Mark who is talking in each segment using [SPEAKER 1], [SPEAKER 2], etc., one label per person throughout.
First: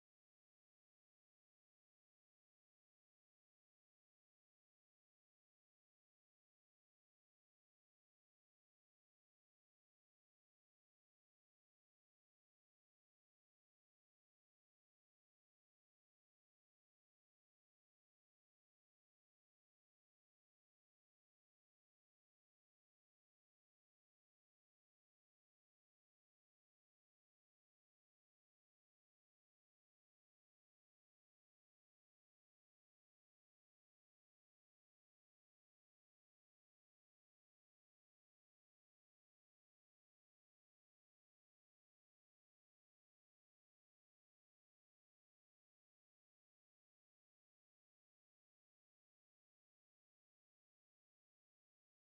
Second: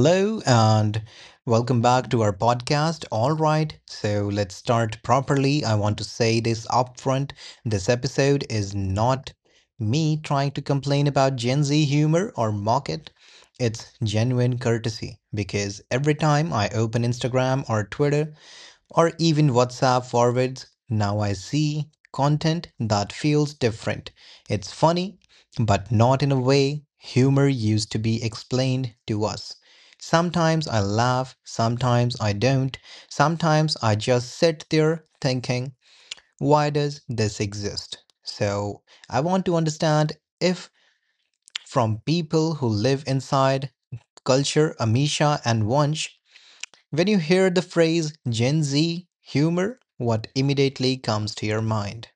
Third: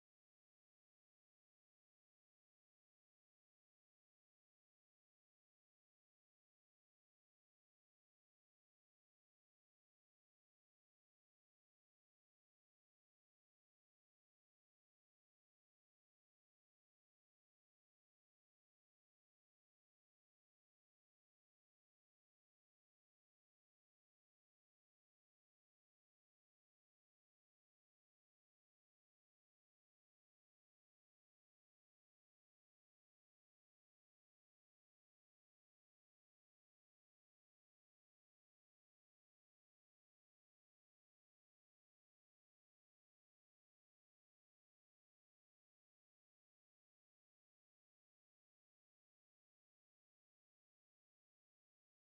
[SPEAKER 1] Hello and welcome back to our podcast. All right, so let's start properly. I want to say this upfront. This episode is not me trying to complain about Gen Z humor or mock it. It's genuine courtesy because every time I open Instagram or Twitter, or even WhatsApp forwards. Now I see content that feels different. It's funny, but not in a way humor used to be explained to us. Sometimes I laugh, sometimes I don't, sometimes I just sit there thinking, why does this exist? So I want to understand if from people who live inside culture Amisha and Wunsch when you hear the phrase Gen Z humor, what immediately comes to your mind?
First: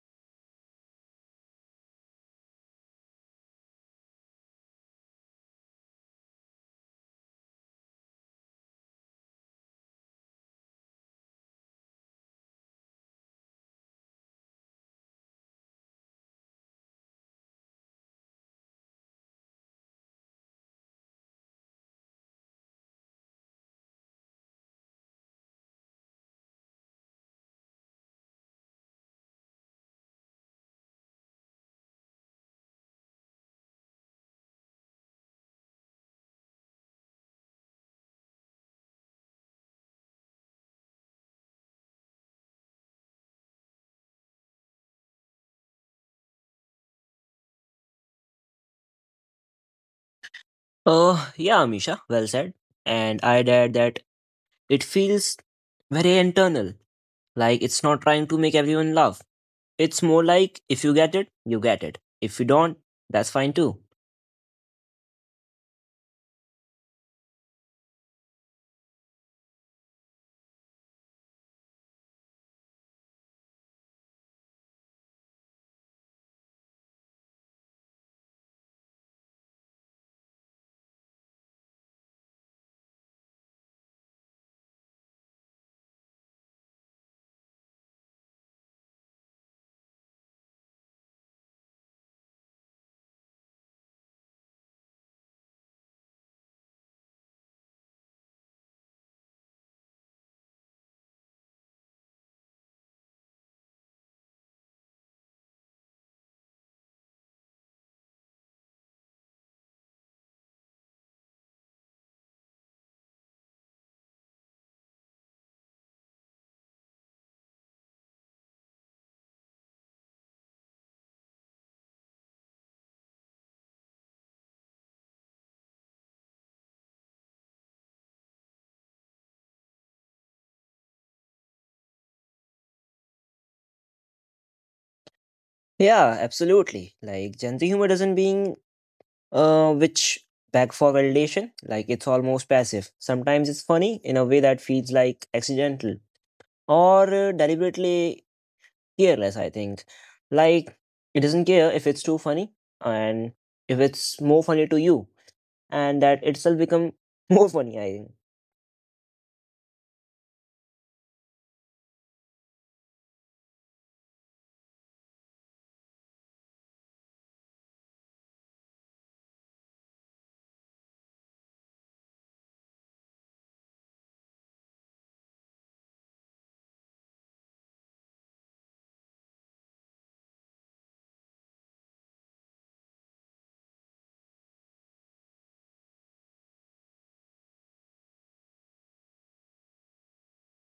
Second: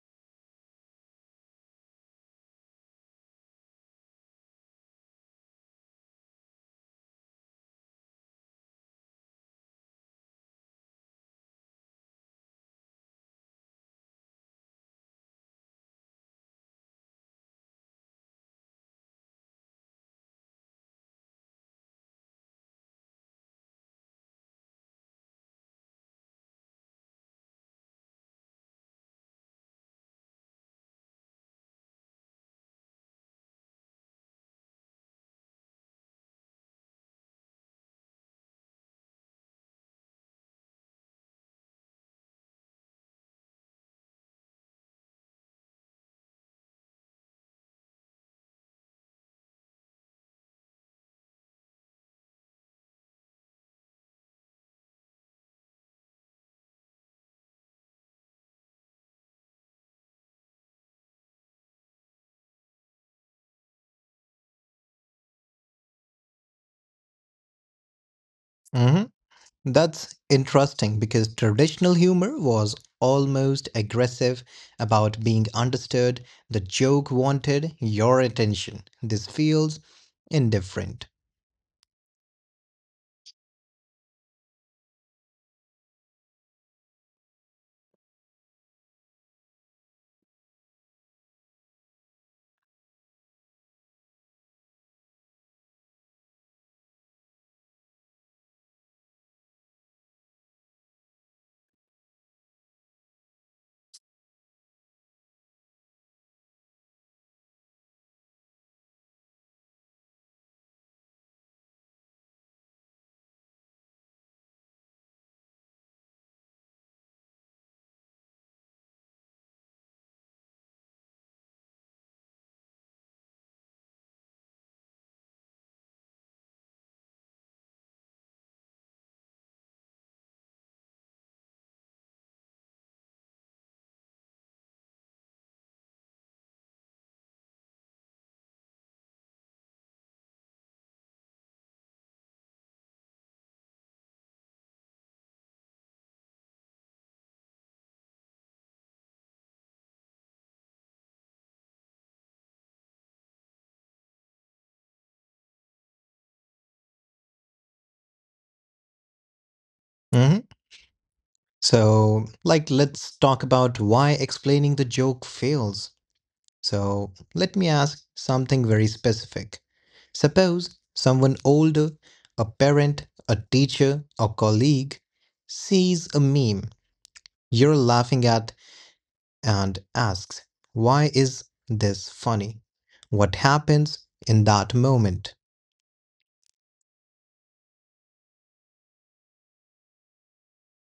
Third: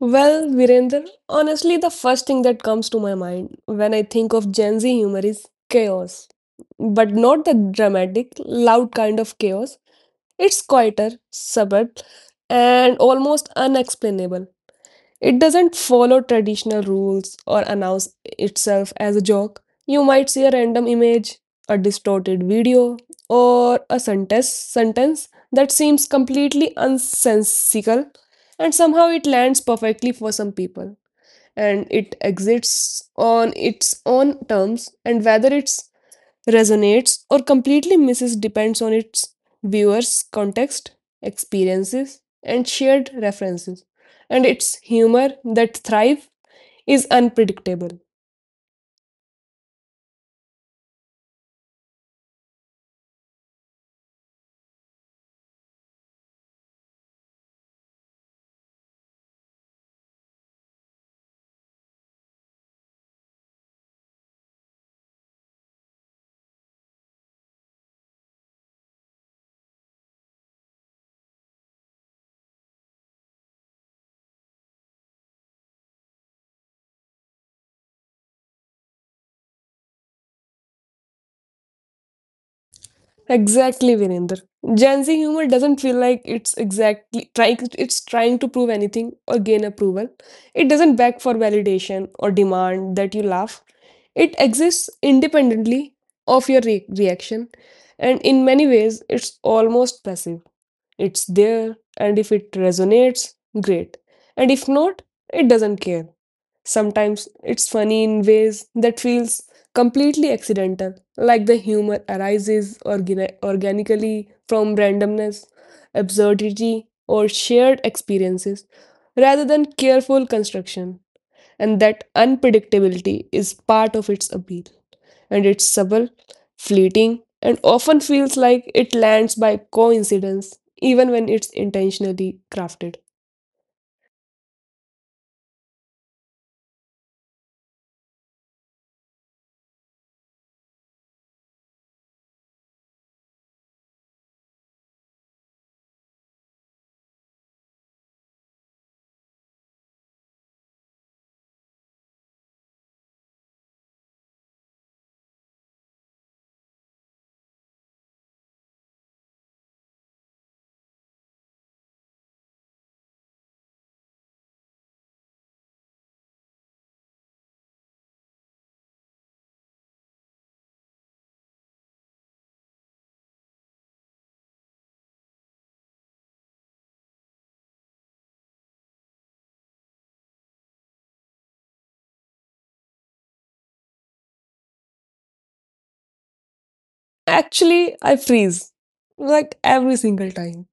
[SPEAKER 2] Well, Virender, honestly, the first thing that comes to my mind when I think of Gen Z humor is chaos. But not the dramatic, loud kind of chaos. It's quieter, subtle, and almost unexplainable. It doesn't follow traditional rules or announce itself as a joke. You might see a random image, a distorted video, or a sentence that seems completely unsensical, and somehow it lands perfectly for some people. And it exists on its own terms, and whether it's resonates or completely misses depends on its viewer's context, experiences, and shared references. And its humor that thrive is unpredictable.
[SPEAKER 3] Yeah, Misha, well said. And I'd add that it feels very internal. Like it's not trying to make everyone laugh. It's more like if you get it, you get it. If you don't, that's fine too.
[SPEAKER 1] Hmm. That's interesting because traditional humor was almost aggressive about being understood. The joke wanted your attention. This feels indifferent.
[SPEAKER 2] Exactly, Virender. Gen Z humor doesn't feel like it's trying to prove anything or gain approval. It doesn't beg for validation or demand that you laugh. It exists independently of your reaction, and in many ways it's almost passive. It's there, and if it resonates, great. And if not, it doesn't care. Sometimes it's funny in ways that feels completely accidental, like the humor arises organically from randomness, absurdity, or shared experiences, rather than careful construction, and that unpredictability is part of its appeal. And it's subtle, fleeting, and often feels like it lands by coincidence, even when it's intentionally crafted.
[SPEAKER 3] Yeah, absolutely. Like Gen Z humor doesn't being which back for validation. Like it's almost passive. Sometimes it's funny in a way that feels like accidental or deliberately careless, I think. Like, it doesn't care if it's too funny and if it's more funny to you, and that itself become more funny, I think.
[SPEAKER 1] Hmm. So, like, let's talk about why explaining the joke fails. So, let me ask something very specific. Suppose someone older, a parent, a teacher, a colleague, sees a meme you're laughing at and asks, why is this funny? What happens in that moment?
[SPEAKER 2] Actually, I freeze like every single time.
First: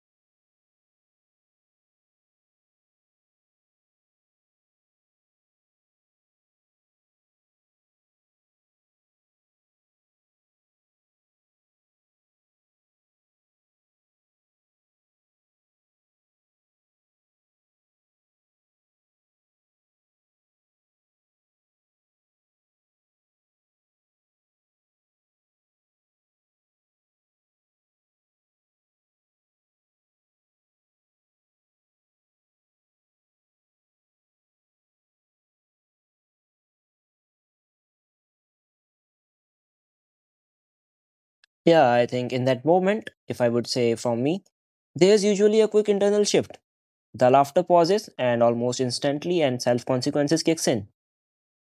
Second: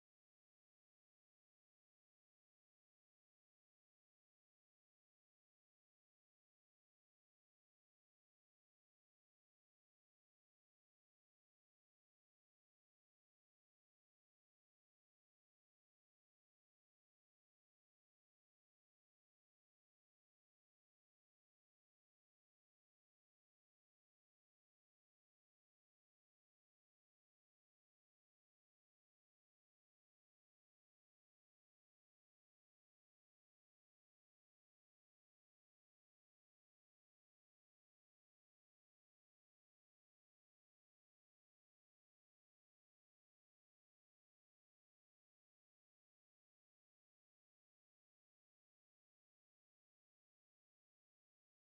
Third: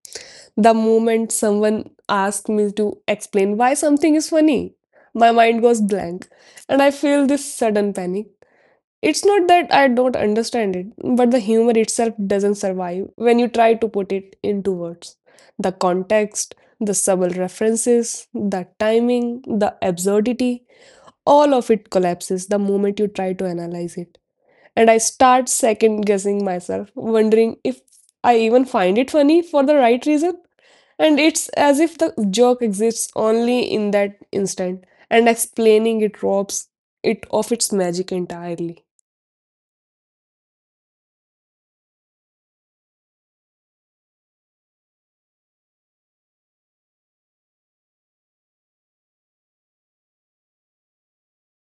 [SPEAKER 2] The moment someone asks me to explain why something is funny, my mind goes blank and I feel this sudden panic. It's not that I don't understand it, but the humor itself doesn't survive when you try to put it into words. The context, the subtle references, the timing, the absurdity, all of it collapses the moment you try to analyze it. And I start second guessing myself, wondering if I even find it funny for the right reason. And it's as if the joke exists only in that instant, and explaining it robs it of its magic entirely.
[SPEAKER 3] Yeah, I think in that moment, if I would say from me, there's usually a quick internal shift. The laughter pauses and almost instantly, and self consequences kicks in.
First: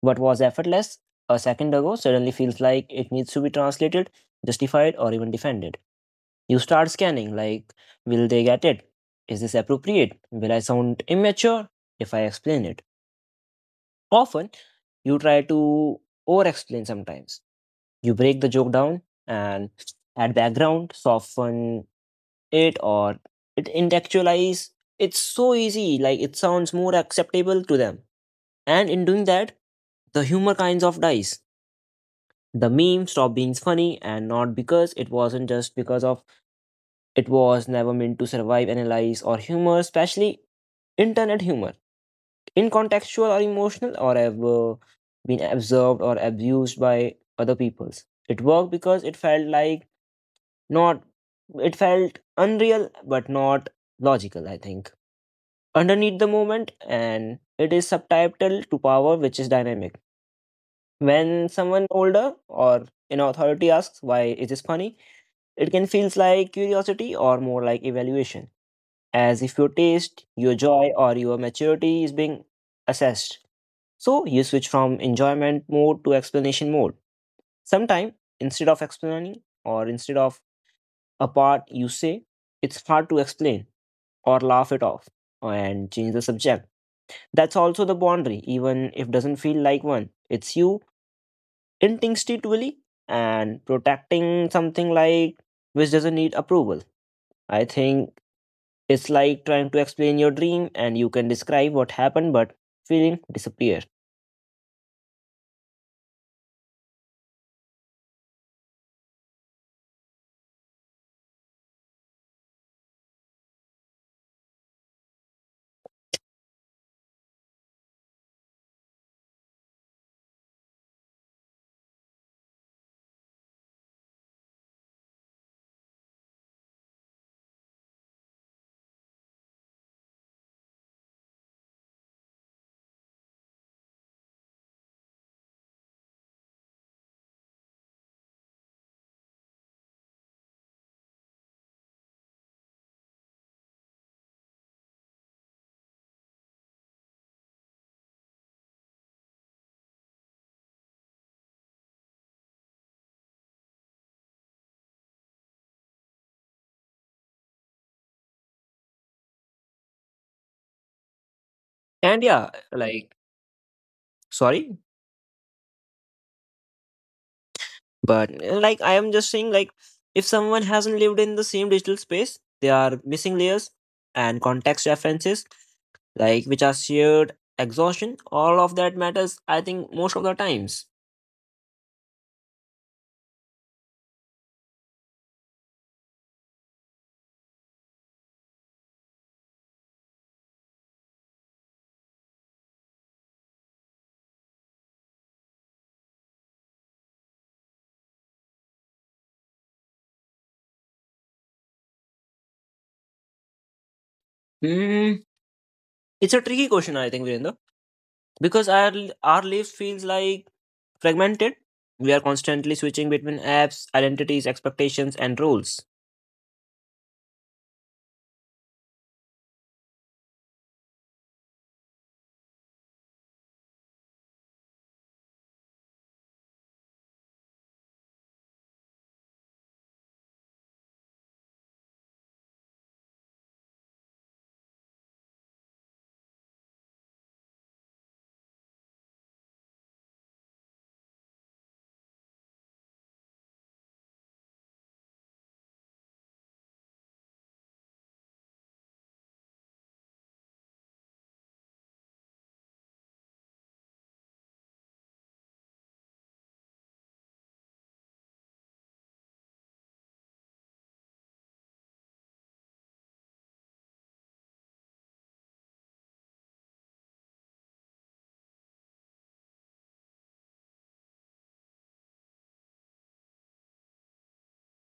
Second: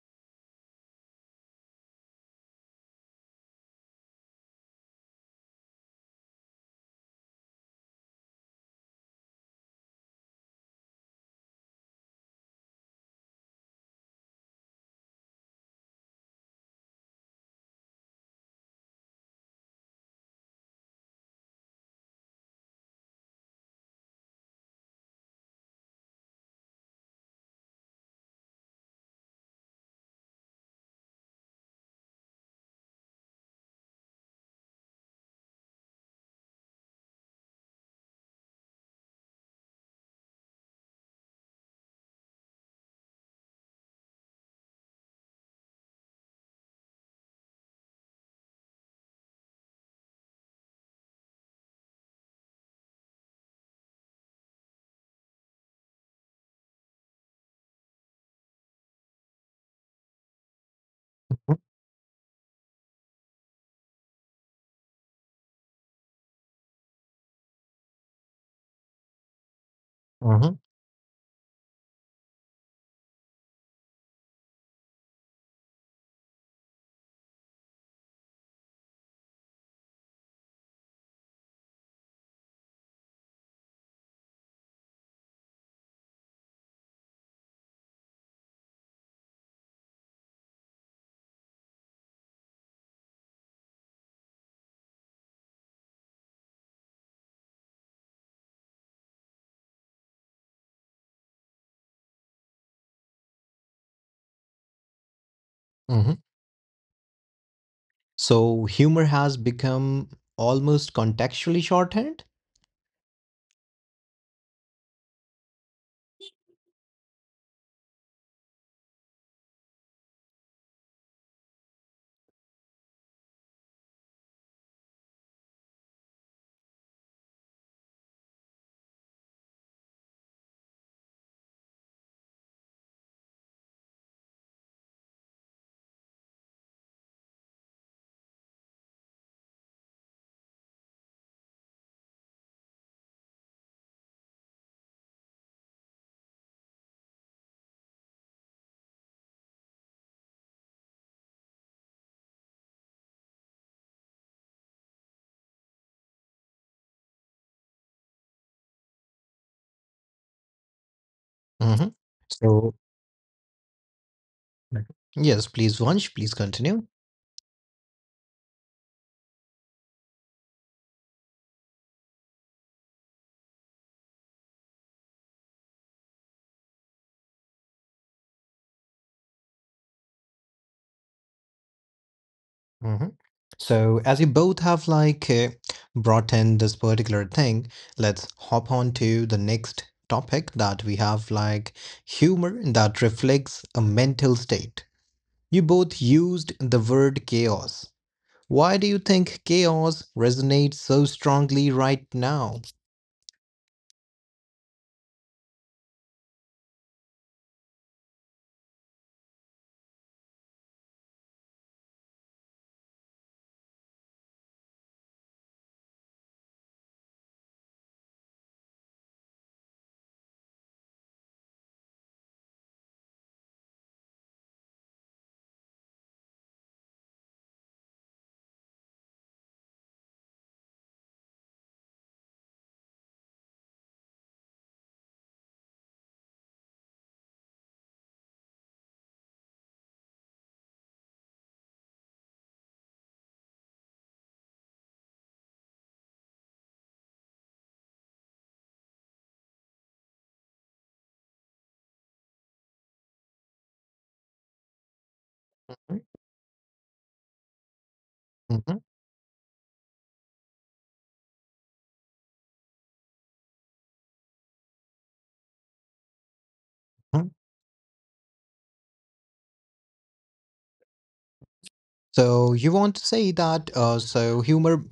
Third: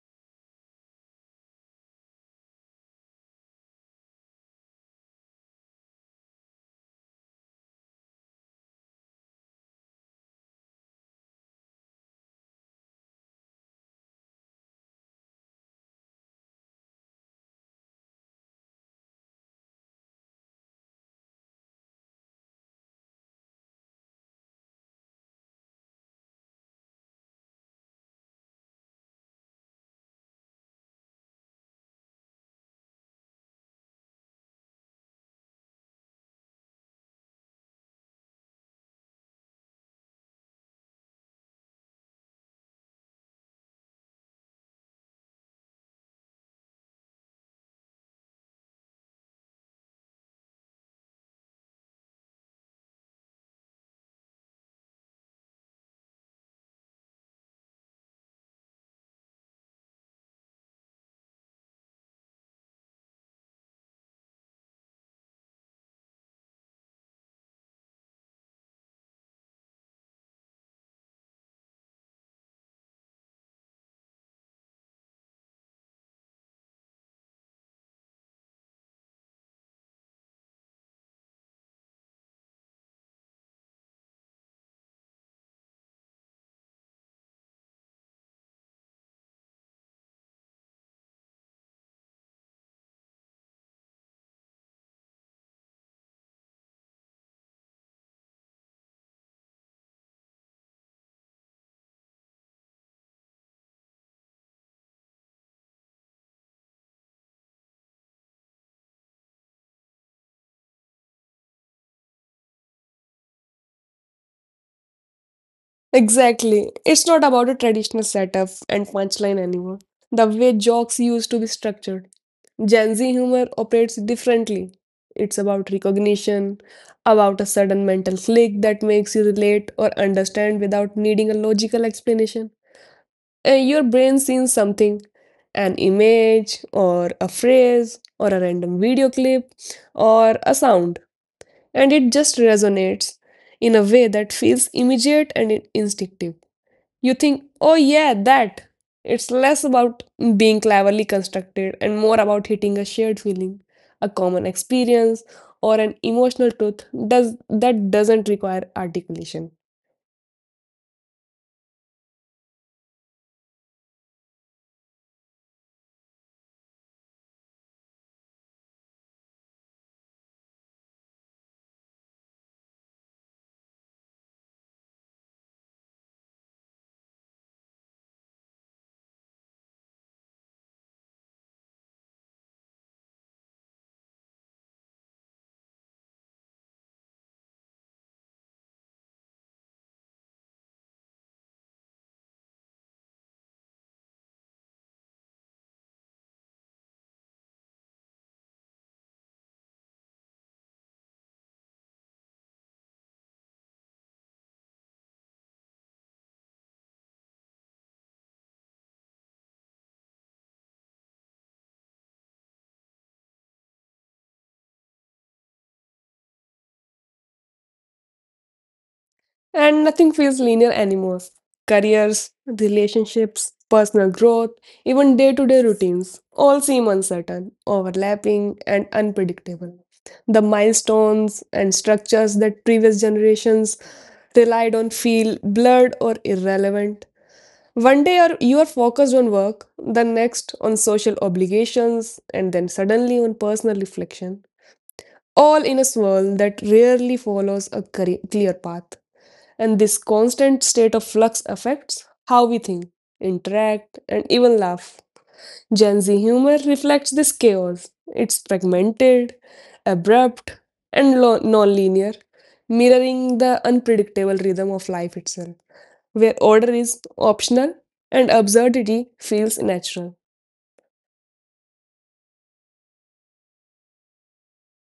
[SPEAKER 3] What was effortless a second ago suddenly feels like it needs to be translated, justified, or even defended. You start scanning, like, will they get it? Is this appropriate? Will I sound immature if I explain it? Often, you try to over explain sometimes. You break the joke down and add background, soften it, or it intellectualize. It's so easy, like, it sounds more acceptable to them. And in doing that, the humor kinds of dies. The meme stop being funny, and not because it wasn't just because of it was never meant to survive analyze or humor, especially internet humor. Incontextual or emotional or have been absorbed or abused by other peoples. It worked because it felt like not it felt unreal but not logical, I think. Underneath the moment and it is subtitled to power which is dynamic. When someone older or in authority asks why is this funny, it can feels like curiosity or more like evaluation as if your taste, your
[SPEAKER 1] Mhm.
[SPEAKER 3] joy, or your maturity is being assessed. So you switch from enjoyment mode to explanation mode. Sometimes, instead of explaining or instead of a part, you say it's hard to explain or laugh it off and change the subject. That's also the boundary, even if doesn't feel like one. It's you instinctively and protecting something like which doesn't need approval. I think it's like trying to explain your dream and you can describe what happened, but feeling disappear.
[SPEAKER 1] Mhm. So humor has become almost contextually shorthand.
[SPEAKER 2] Exactly. It's not about a traditional setup and punchline anymore. The way jokes used to be structured. Gen Z humor operates differently. It's about recognition, about a sudden mental click that makes you relate or understand without needing a logical explanation. Your brain sees something, an image, or a phrase, or a random video clip, or a sound, and it just resonates in a way that feels immediate and instinctive. You think, oh yeah, that. It's less about being cleverly constructed and more about hitting a shared feeling, a common experience, or an emotional truth that doesn't require articulation.
[SPEAKER 1] Mhm.
[SPEAKER 3] And
[SPEAKER 1] So
[SPEAKER 3] like, sorry,
[SPEAKER 1] yes, please, Vansh, please continue.
[SPEAKER 3] but like I am just saying, like, if someone hasn't lived in the same digital space, they are missing layers and context references, like which are shared exhaustion. All of that matters, I think, most of the times.
[SPEAKER 1] Mhm. So, as you both have like brought in this particular thing, let's hop on to the next topic that we have like humor that reflects a mental state. You both used the word chaos. Why do you think chaos resonates so strongly right now?
[SPEAKER 3] Hmm. It's a tricky question, I think, Virendra, because our life feels like fragmented. We are constantly switching between apps, identities, expectations, and roles.
[SPEAKER 2] And nothing feels linear anymore. Careers, relationships, personal growth, even day to day routines all seem uncertain, overlapping, and unpredictable. The milestones and structures that previous generations till I don't feel blurred or irrelevant. One day you're focused on work, the next on social obligations, and then suddenly on personal reflection. All in a swirl that rarely follows a clear path. And this constant state of flux affects how we think, interact, and even laugh. Gen Z humor reflects this chaos. It's
[SPEAKER 1] Mhm.
[SPEAKER 2] fragmented, abrupt, and non linear, mirroring the unpredictable rhythm of life itself where order is
[SPEAKER 1] Mhm.
[SPEAKER 2] optional and absurdity feels natural.
[SPEAKER 1] So, you want to say that so humor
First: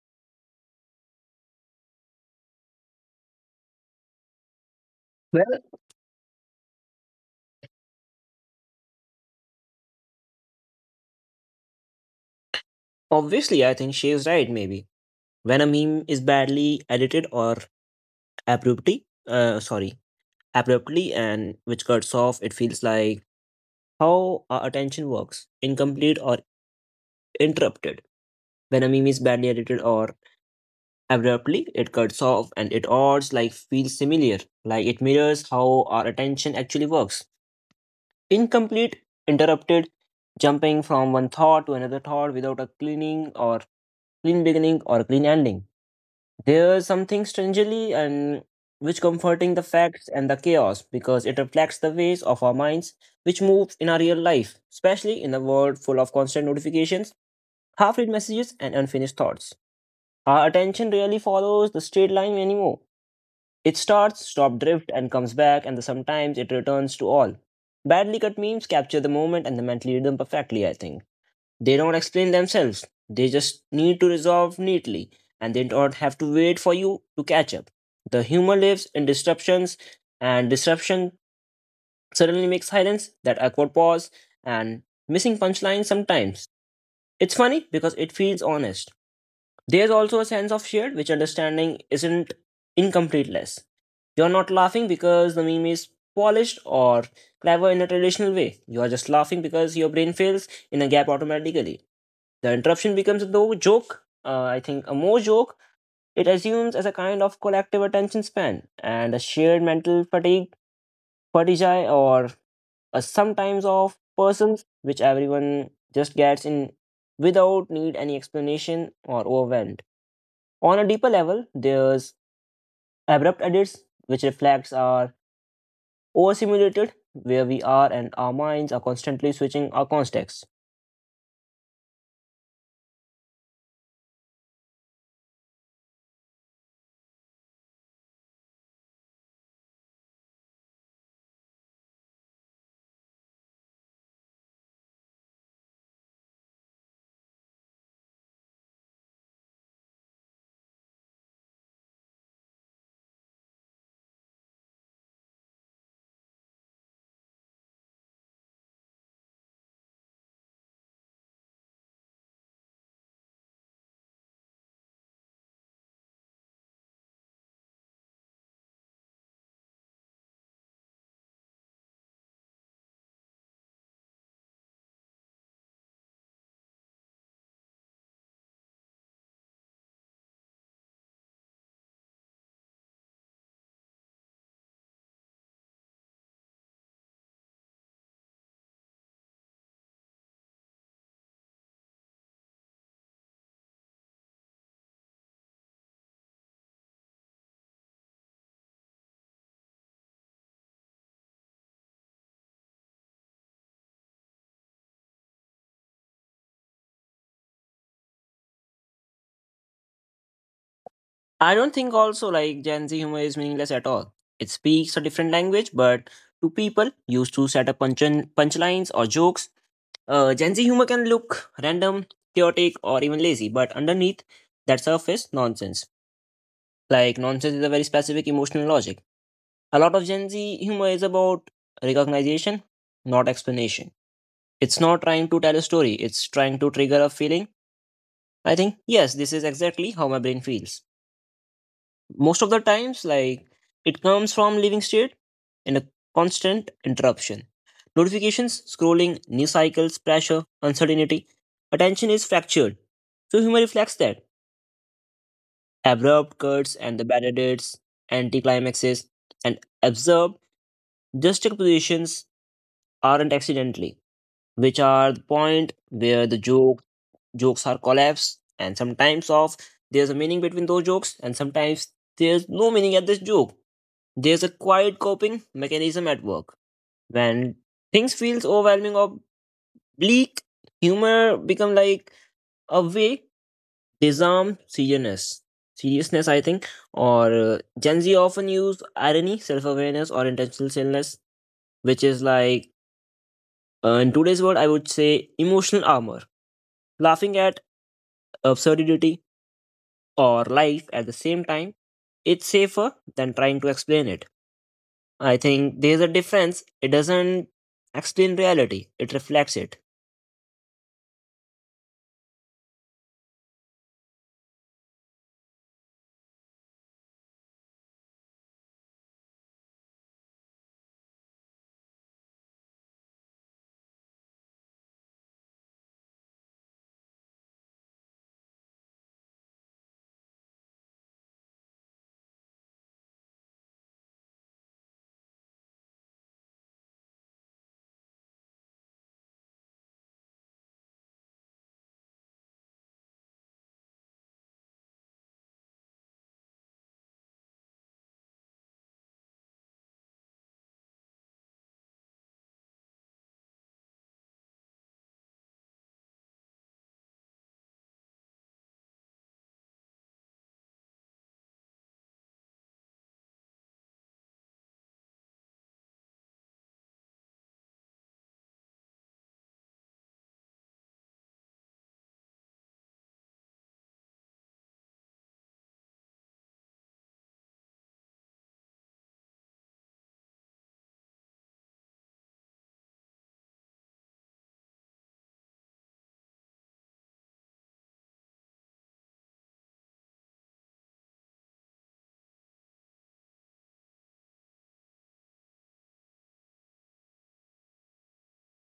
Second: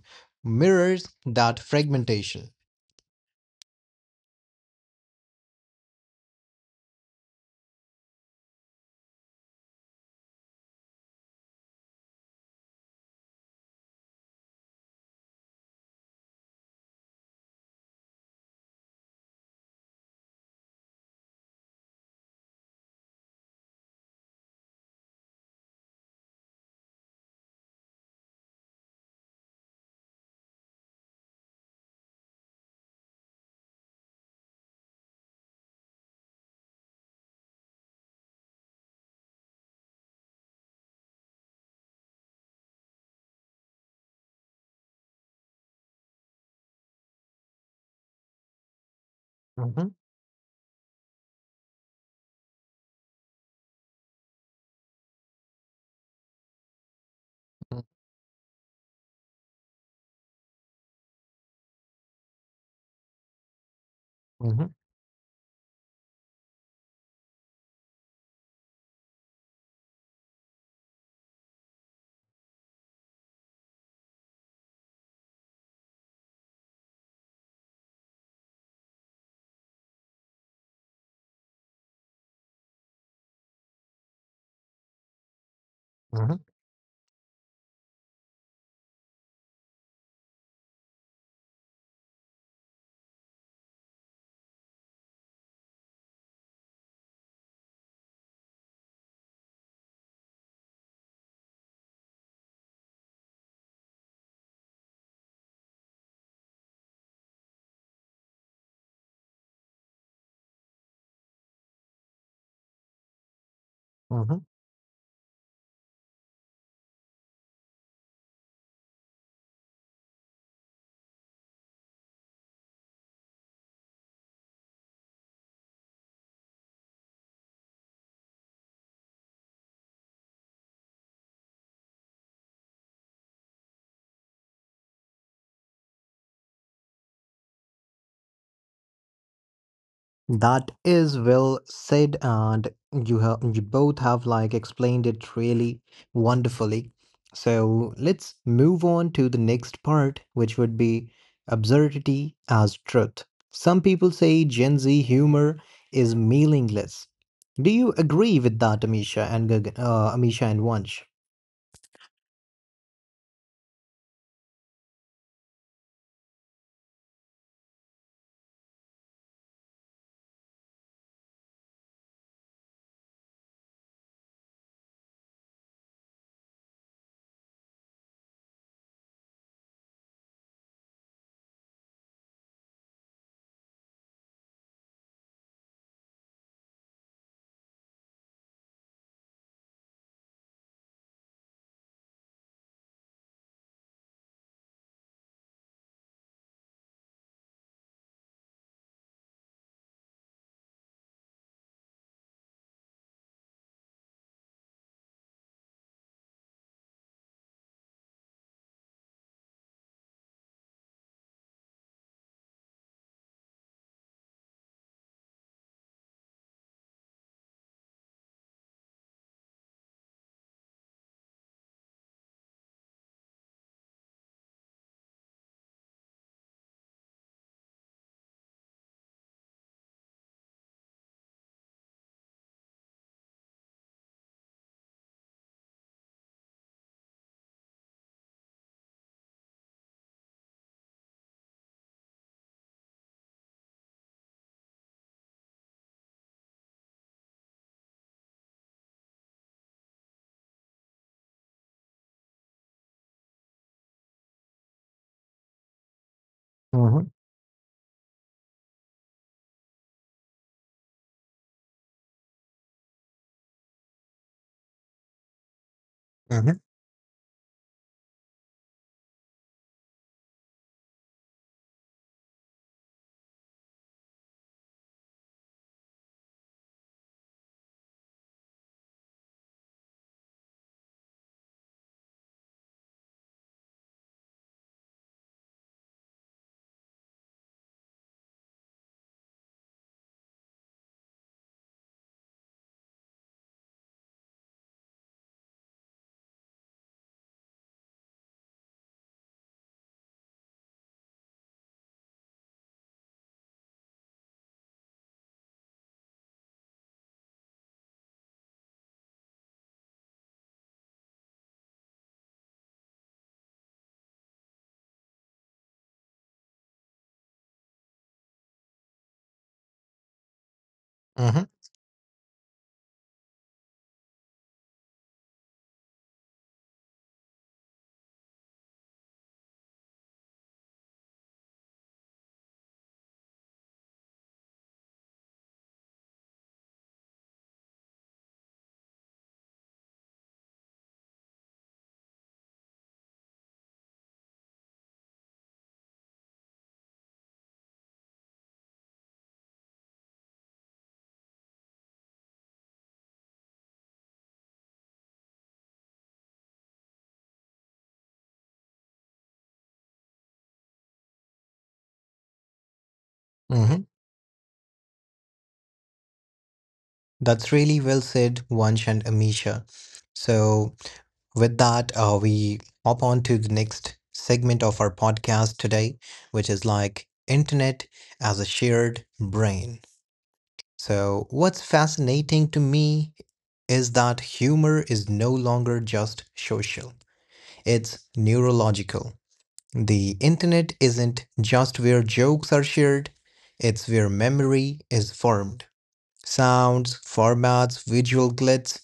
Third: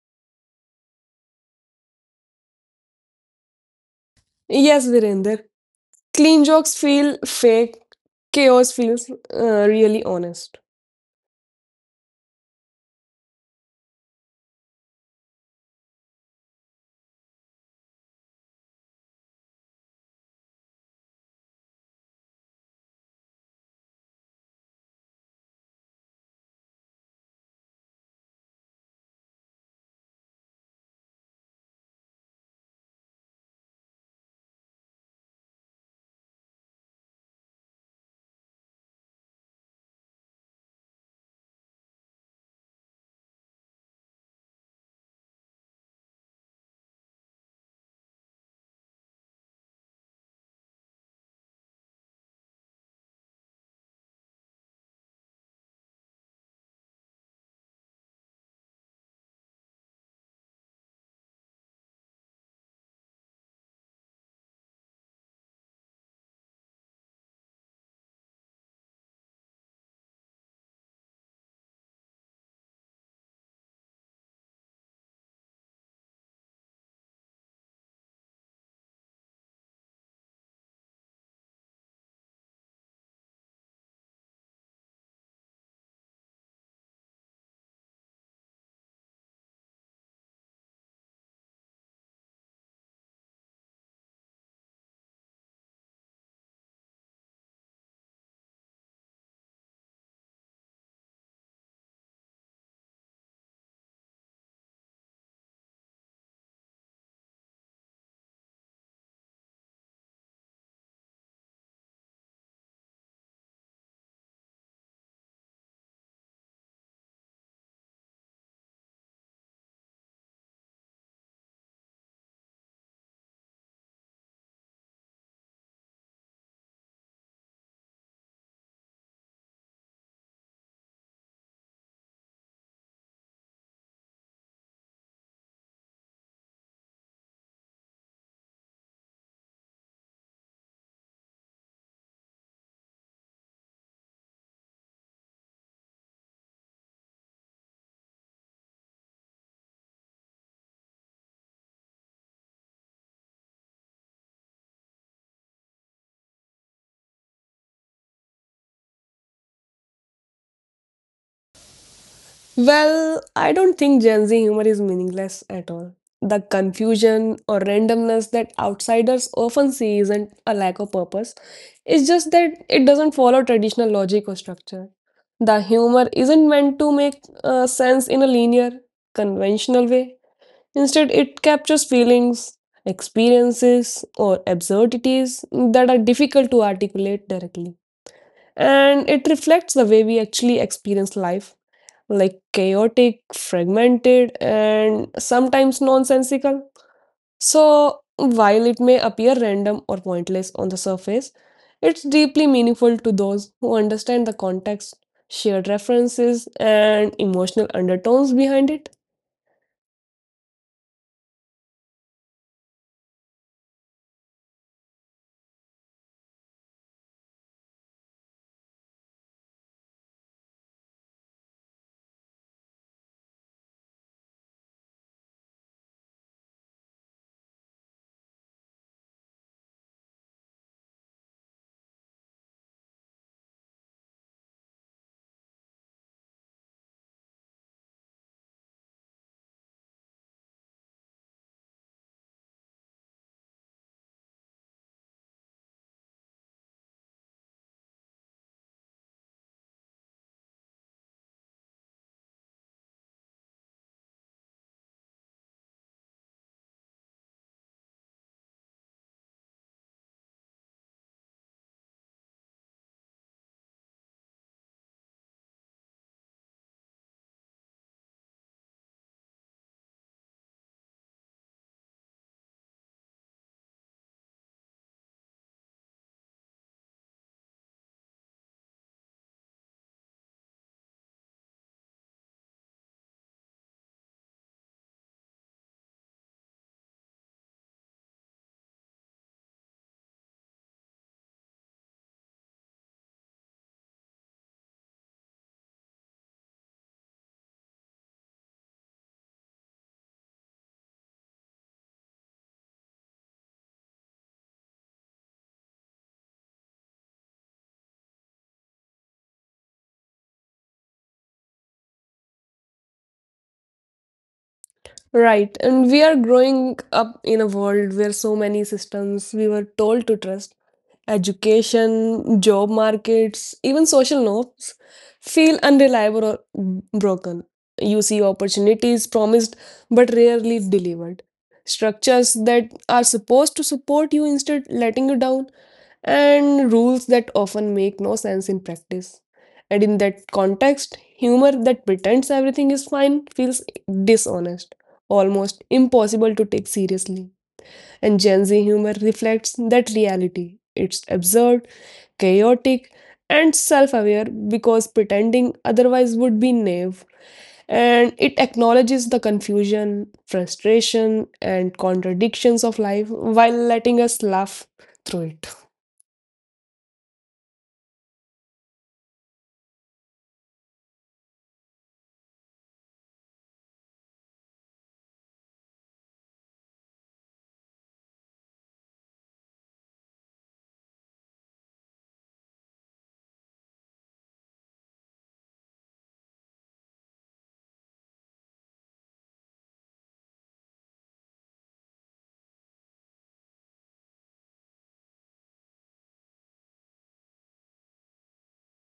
[SPEAKER 1] mirrors that fragmentation.
[SPEAKER 2] Yes,
[SPEAKER 3] Well,
[SPEAKER 2] Virender, clean jokes feel fake, chaos feels really honest.
[SPEAKER 3] obviously, I think she is right, maybe. When a meme is badly edited or abruptly, uh, sorry, abruptly and which cuts off, it feels like how our attention works, incomplete or interrupted. When a meme is badly edited or abruptly, it cuts off and it odds like feels familiar, like it mirrors how our attention actually works. Incomplete, interrupted, jumping from one thought to another thought without a cleaning or clean beginning or a clean ending. There's something strangely and which comforting the
[SPEAKER 1] Mhm.
[SPEAKER 3] facts and the chaos because it reflects the ways of our minds which move in our real life, especially in a world full of constant notifications,
[SPEAKER 1] Mhm.
[SPEAKER 3] half-read messages, and unfinished thoughts. Our attention rarely follows the straight line anymore. It starts, stop
[SPEAKER 1] Mhm.
[SPEAKER 3] drift, and comes back, and sometimes it returns to all. Badly cut memes capture the moment and the mental rhythm perfectly, I think. They don't explain themselves. They just need to resolve neatly and they don't have to wait for you to catch up. The humor lives in disruptions, and disruption suddenly makes silence, that awkward pause, and missing punchline
[SPEAKER 1] Mhm.
[SPEAKER 3] sometimes. It's funny because it feels honest. There's also a sense of shared which understanding isn't incompleteness. You're not laughing because the meme is polished or clever in a traditional way. You are just laughing because your brain fills in a gap automatically. The interruption becomes a no joke, I think a more joke, it assumes as a kind of collective attention span and a shared mental fatigue, fatigue or a sometimes of
[SPEAKER 1] Mhm.
[SPEAKER 3] persons which everyone just gets in without need any explanation or overwhelmed. On a deeper level, there's abrupt edits which reflects our overstimulated where we are and our minds are constantly switching our context.
[SPEAKER 1] That is well said, and you both have like explained it really wonderfully. So let's move on to the next part, which would be absurdity as truth. Some people say Gen Z humor is meaningless. Do you agree with that, Amisha and Vansh?
[SPEAKER 2] Well, I don't think Gen Z humor is meaningless at all. The confusion or randomness that outsiders often see isn't a lack of purpose, it's just that it doesn't follow traditional logic or structure. The humor isn't meant to make sense in a linear, conventional way. Instead, it captures feelings, experiences, or absurdities that are difficult to articulate directly. And it reflects the way we actually experience life, like chaotic, fragmented, and sometimes nonsensical. So, while it may appear random or pointless on the surface, it's deeply meaningful to those who understand the context, shared references, and emotional undertones behind it.
[SPEAKER 3] I don't think also like Gen Z humor is meaningless at all. It speaks a different language, but to people used to set up punchlines or jokes, Gen Z humor can look random, chaotic, or even lazy. But underneath that surface, nonsense. Like nonsense is a very specific emotional logic. A lot of Gen Z humor is about recognition, not explanation. It's not trying to tell a story. It's trying to trigger a feeling. I think yes, this is exactly how my brain feels. Most of the times like it comes from living state and a constant interruption notifications scrolling news cycles pressure uncertainty attention is fractured so humor reflects that abrupt cuts and
[SPEAKER 1] Mm-hmm.
[SPEAKER 3] the bad edits anticlimaxes and absurd juxtapositions aren't accidentally which are the point where the
[SPEAKER 1] Mm-hmm.
[SPEAKER 3] joke jokes are collapsed and sometimes of there's a meaning between those jokes and sometimes there's no meaning at this joke. There's a quiet coping mechanism at work. When things feels overwhelming or bleak, humor become like a way disarm seriousness. Seriousness, I think, or Gen Z often use irony, self-awareness, or intentional silliness, which is like in today's world, I would say emotional armor. Laughing at absurdity or life at the same time, it's safer than trying to explain it. I think there's a difference. It doesn't explain reality, it reflects it.
[SPEAKER 2] Right, and we are growing up in a world where so many systems we were told to trust,
[SPEAKER 1] Mm-hmm.
[SPEAKER 2] education, job markets, even social norms, feel unreliable or broken. You see opportunities promised but rarely delivered. Structures that are supposed to support you instead letting you down, and rules that often make no sense in practice. And in that context, humor that pretends everything is fine feels dishonest, almost impossible to take seriously. And Gen Z humor reflects that reality. It's absurd, chaotic, and self aware because pretending otherwise would be naive. And it acknowledges the confusion, frustration, and contradictions of life while
[SPEAKER 1] Mm-hmm.
[SPEAKER 2] letting us laugh through it.
[SPEAKER 1] That's really well said, Vansh and Amisha. So with that, we hop on to the next segment of our podcast today, which is like internet as a shared brain. So, what's fascinating to me is that humor is no longer just social, it's neurological. The internet isn't just where jokes are shared, it's where memory is formed, sounds, formats, visual glitz,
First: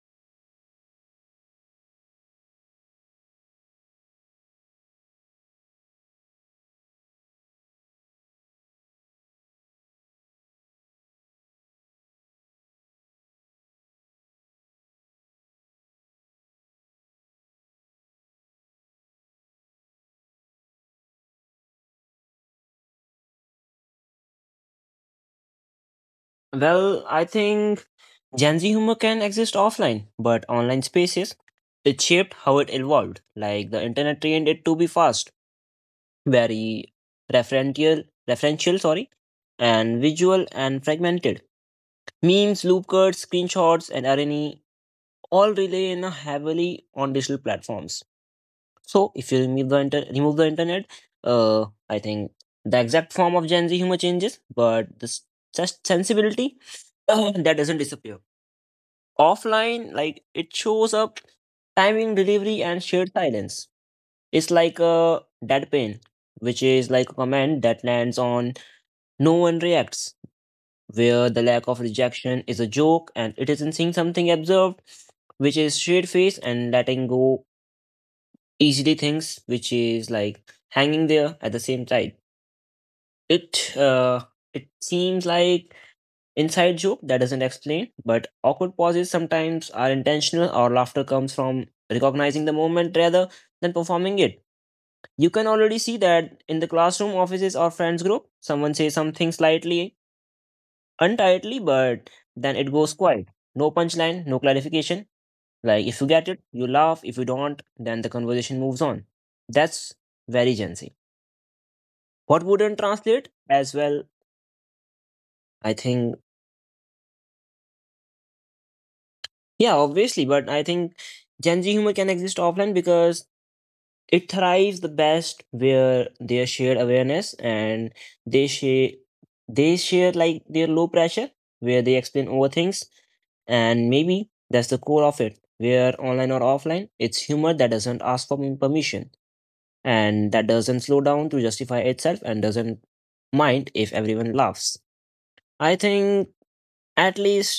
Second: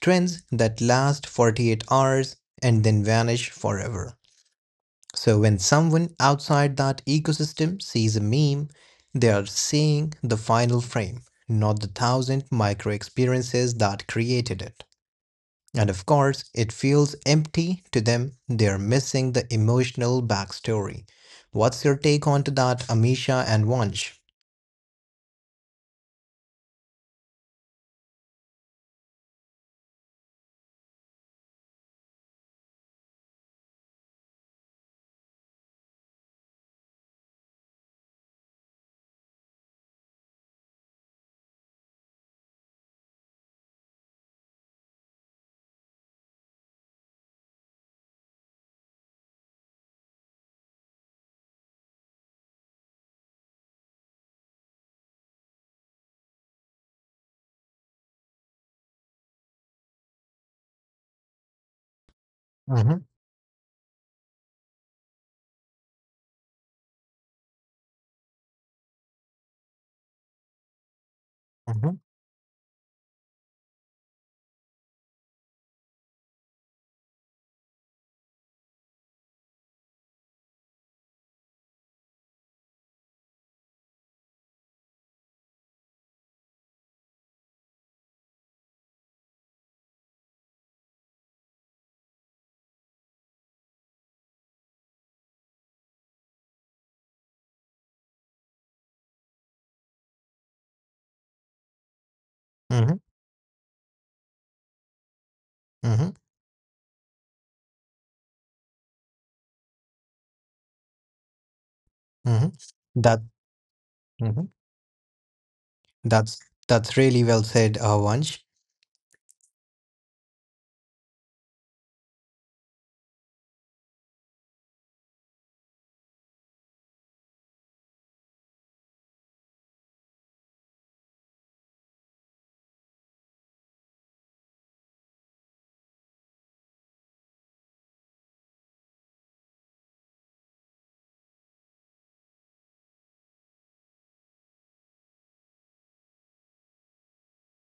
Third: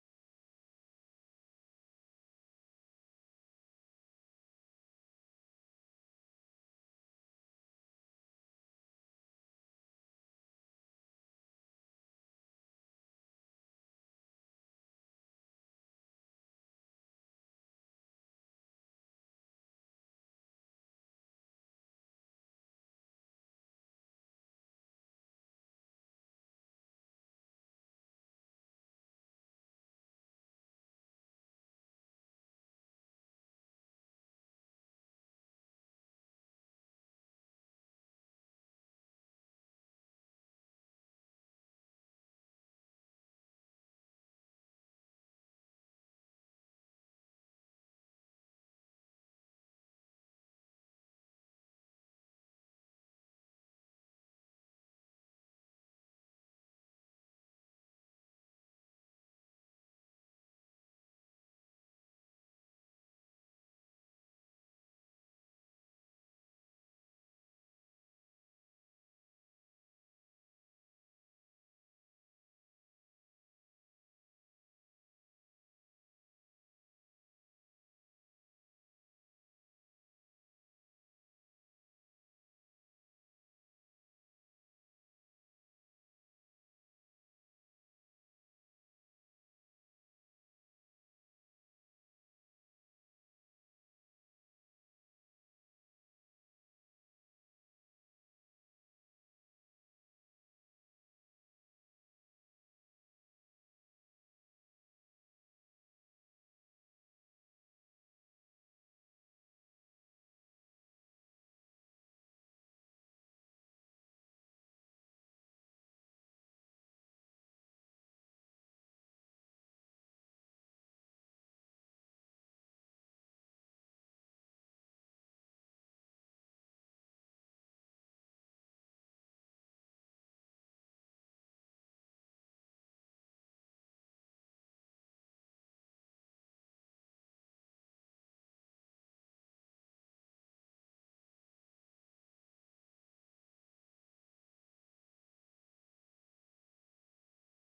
[SPEAKER 1] trends that last 48 hours and then vanish forever. So when someone outside that ecosystem sees a meme, they are seeing the final frame, not the thousand micro experiences that created it. And of course, it feels empty to them. They are missing the emotional backstory. What's your take on to that, Amisha and Vansh?
[SPEAKER 3] Well, I think Gen Z humor can exist offline, but online spaces, it shaped how it evolved. Like the internet trained it to be fast, very referential, referential and visual and fragmented. Memes, loop cuts, screenshots, and irony all rely in a heavily on digital platforms. So if you remove the internet, I think the exact form of Gen Z humor changes, but this just sensibility that doesn't disappear. Offline, like it shows up timing, delivery, and
[SPEAKER 1] Mm-hmm.
[SPEAKER 3] shared silence. It's like a deadpan, which is like a comment that lands on no one reacts, where the lack of
[SPEAKER 1] Mm-hmm.
[SPEAKER 3] rejection is a joke and it isn't seeing something observed, which is straight face and letting go easily things, which is like hanging there at the same time. It uh, it seems like inside joke that doesn't explain, but awkward pauses sometimes are intentional. Or laughter comes from recognizing the moment rather than performing it. You can already see that in the classroom, offices, or friends group. Someone says something slightly untightly, but then it goes
[SPEAKER 1] Mm-hmm.
[SPEAKER 3] quiet. No punchline, no clarification. Like if you
[SPEAKER 1] Mm-hmm.
[SPEAKER 3] get it, you laugh. If you don't, then the conversation moves on. That's very Gen Z. What
[SPEAKER 1] Mm-hmm.
[SPEAKER 3] wouldn't
[SPEAKER 1] That.
[SPEAKER 3] translate as well?
[SPEAKER 1] Mhm.
[SPEAKER 3] I think,
[SPEAKER 1] That's that's really well said, Vansh.
[SPEAKER 3] yeah, obviously, but I think Gen Z humor can exist offline because it thrives the best where they shared awareness and they share they share like their low pressure where they explain over things and maybe that's the core of it where online or offline it's humor that doesn't ask for permission and that doesn't slow down to justify itself and doesn't mind if everyone laughs I think. At least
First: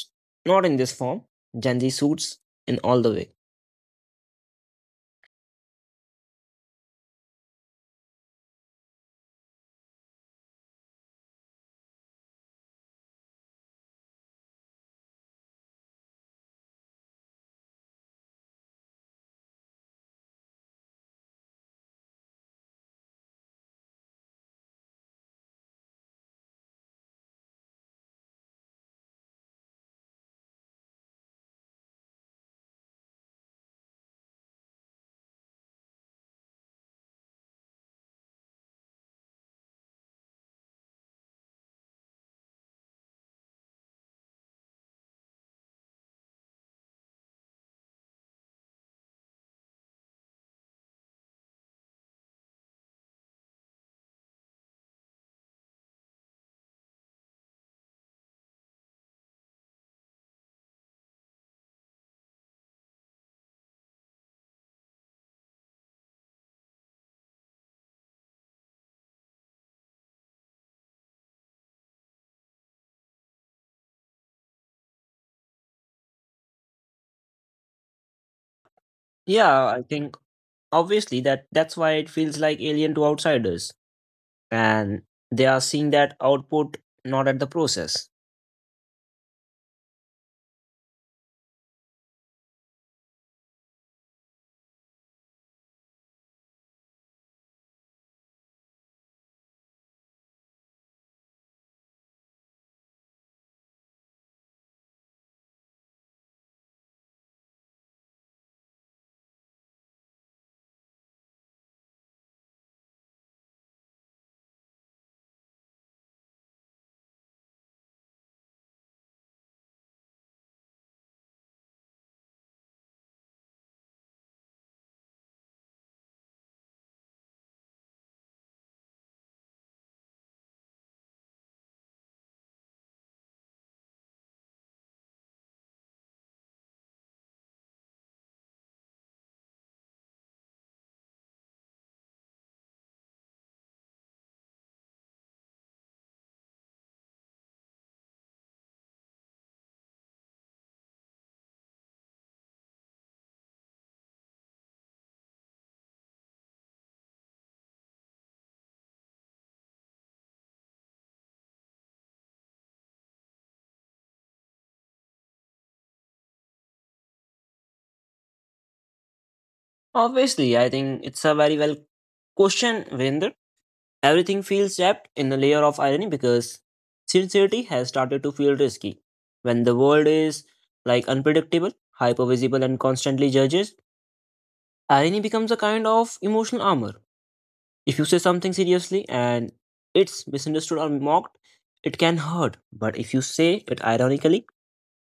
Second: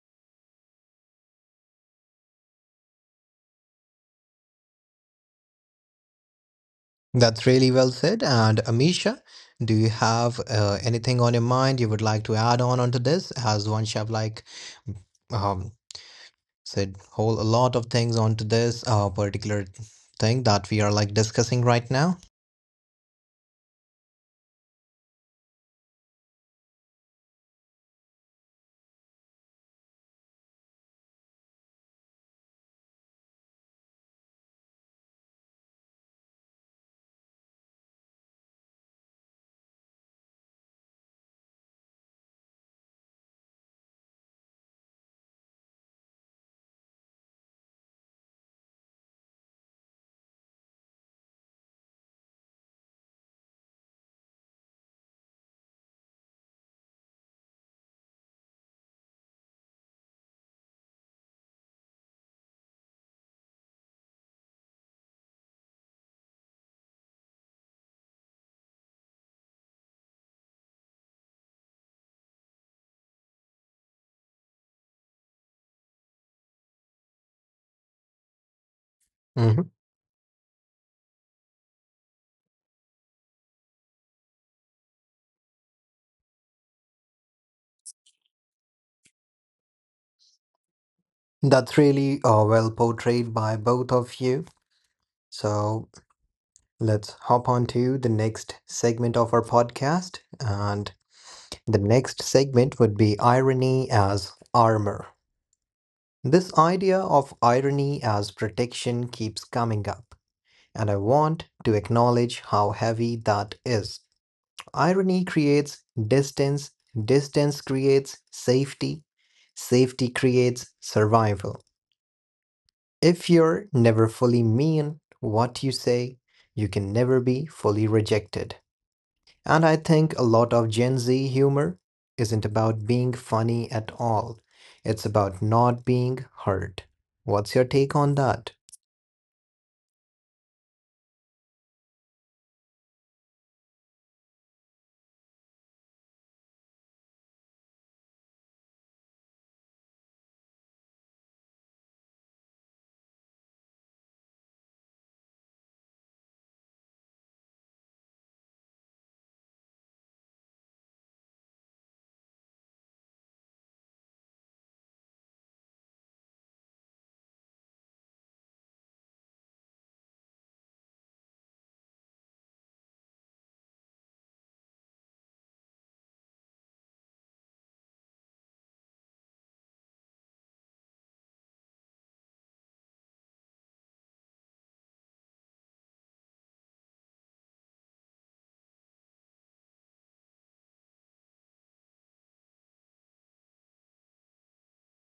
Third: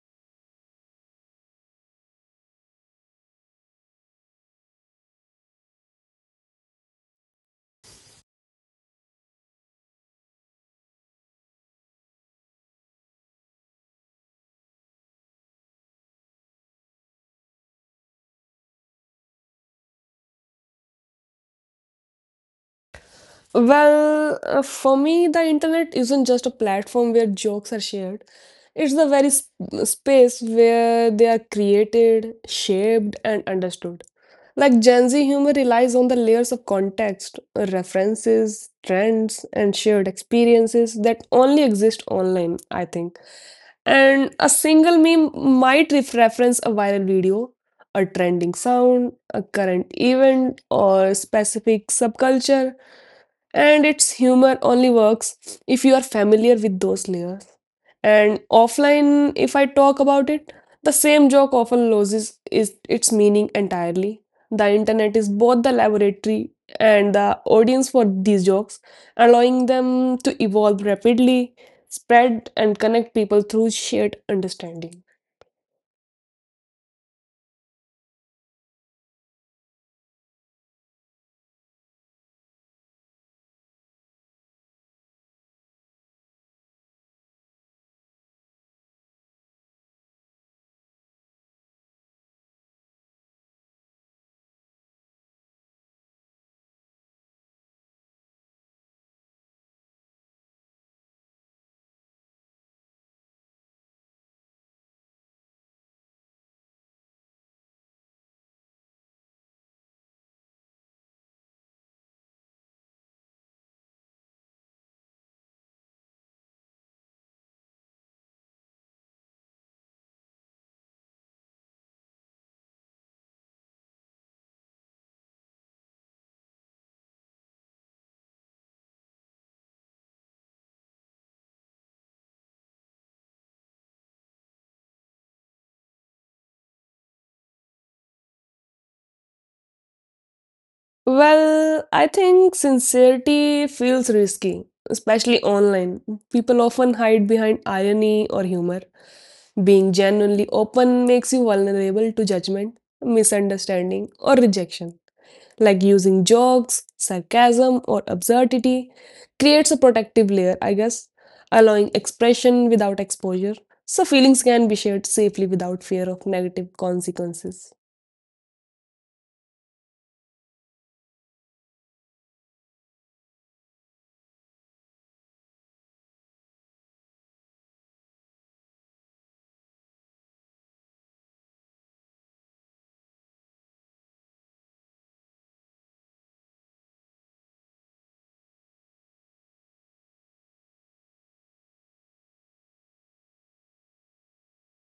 [SPEAKER 3] not in this form. Gen Z suits in all the way.
[SPEAKER 1] That's really well said. And Amisha, do you have anything on your mind you would like to add on onto this? As Vansh have like um, said whole a lot of things onto this particular thing that we are like discussing right now.
[SPEAKER 2] Well, for me, the internet isn't just a platform where jokes are shared. It's the very space where they are created, shaped, and understood. Like Gen Z humor relies on the layers of context, references, trends, and shared experiences that only exist online, I think. And a single meme might reference a viral video, a trending sound, a current event, or specific subculture, and its humor only works if you are familiar with those layers. And offline, if I talk about it, the same joke often loses is its meaning entirely. The internet is both the laboratory and the audience for these jokes, allowing them to evolve rapidly, spread, and connect people through shared understanding.
[SPEAKER 3] Yeah,
[SPEAKER 1] Hmm.
[SPEAKER 3] I think obviously that's why it feels like alien to outsiders, and they are seeing that output not at the process.
[SPEAKER 1] That's really well portrayed by both of you. So let's hop on to the next segment of our podcast and. The next segment would be irony as armor. This idea of irony as protection keeps coming up, and I want to acknowledge how heavy that is. Irony creates distance, distance creates safety, safety creates survival. If you're never fully mean what you say, you can never be fully rejected. And I think a lot of Gen Z humor isn't about being funny at all, it's about not being hurt. What's your take on that?
[SPEAKER 2] Well, I think sincerity feels risky, especially online. People often hide behind irony or humor. Being genuinely open makes you vulnerable to judgment, misunderstanding, or rejection. Like using jokes, sarcasm, or absurdity, creates a protective layer, I guess, allowing expression without exposure. So feelings can be shared safely without fear of negative consequences.
[SPEAKER 3] Obviously, I think it's a very well question, Virender. Everything feels wrapped in a layer of irony because sincerity has started to feel risky. When the world is like unpredictable, hypervisible, and constantly judges, irony becomes a kind of emotional armor. If you say something seriously and it's misunderstood or mocked, it can hurt. But if you say it ironically,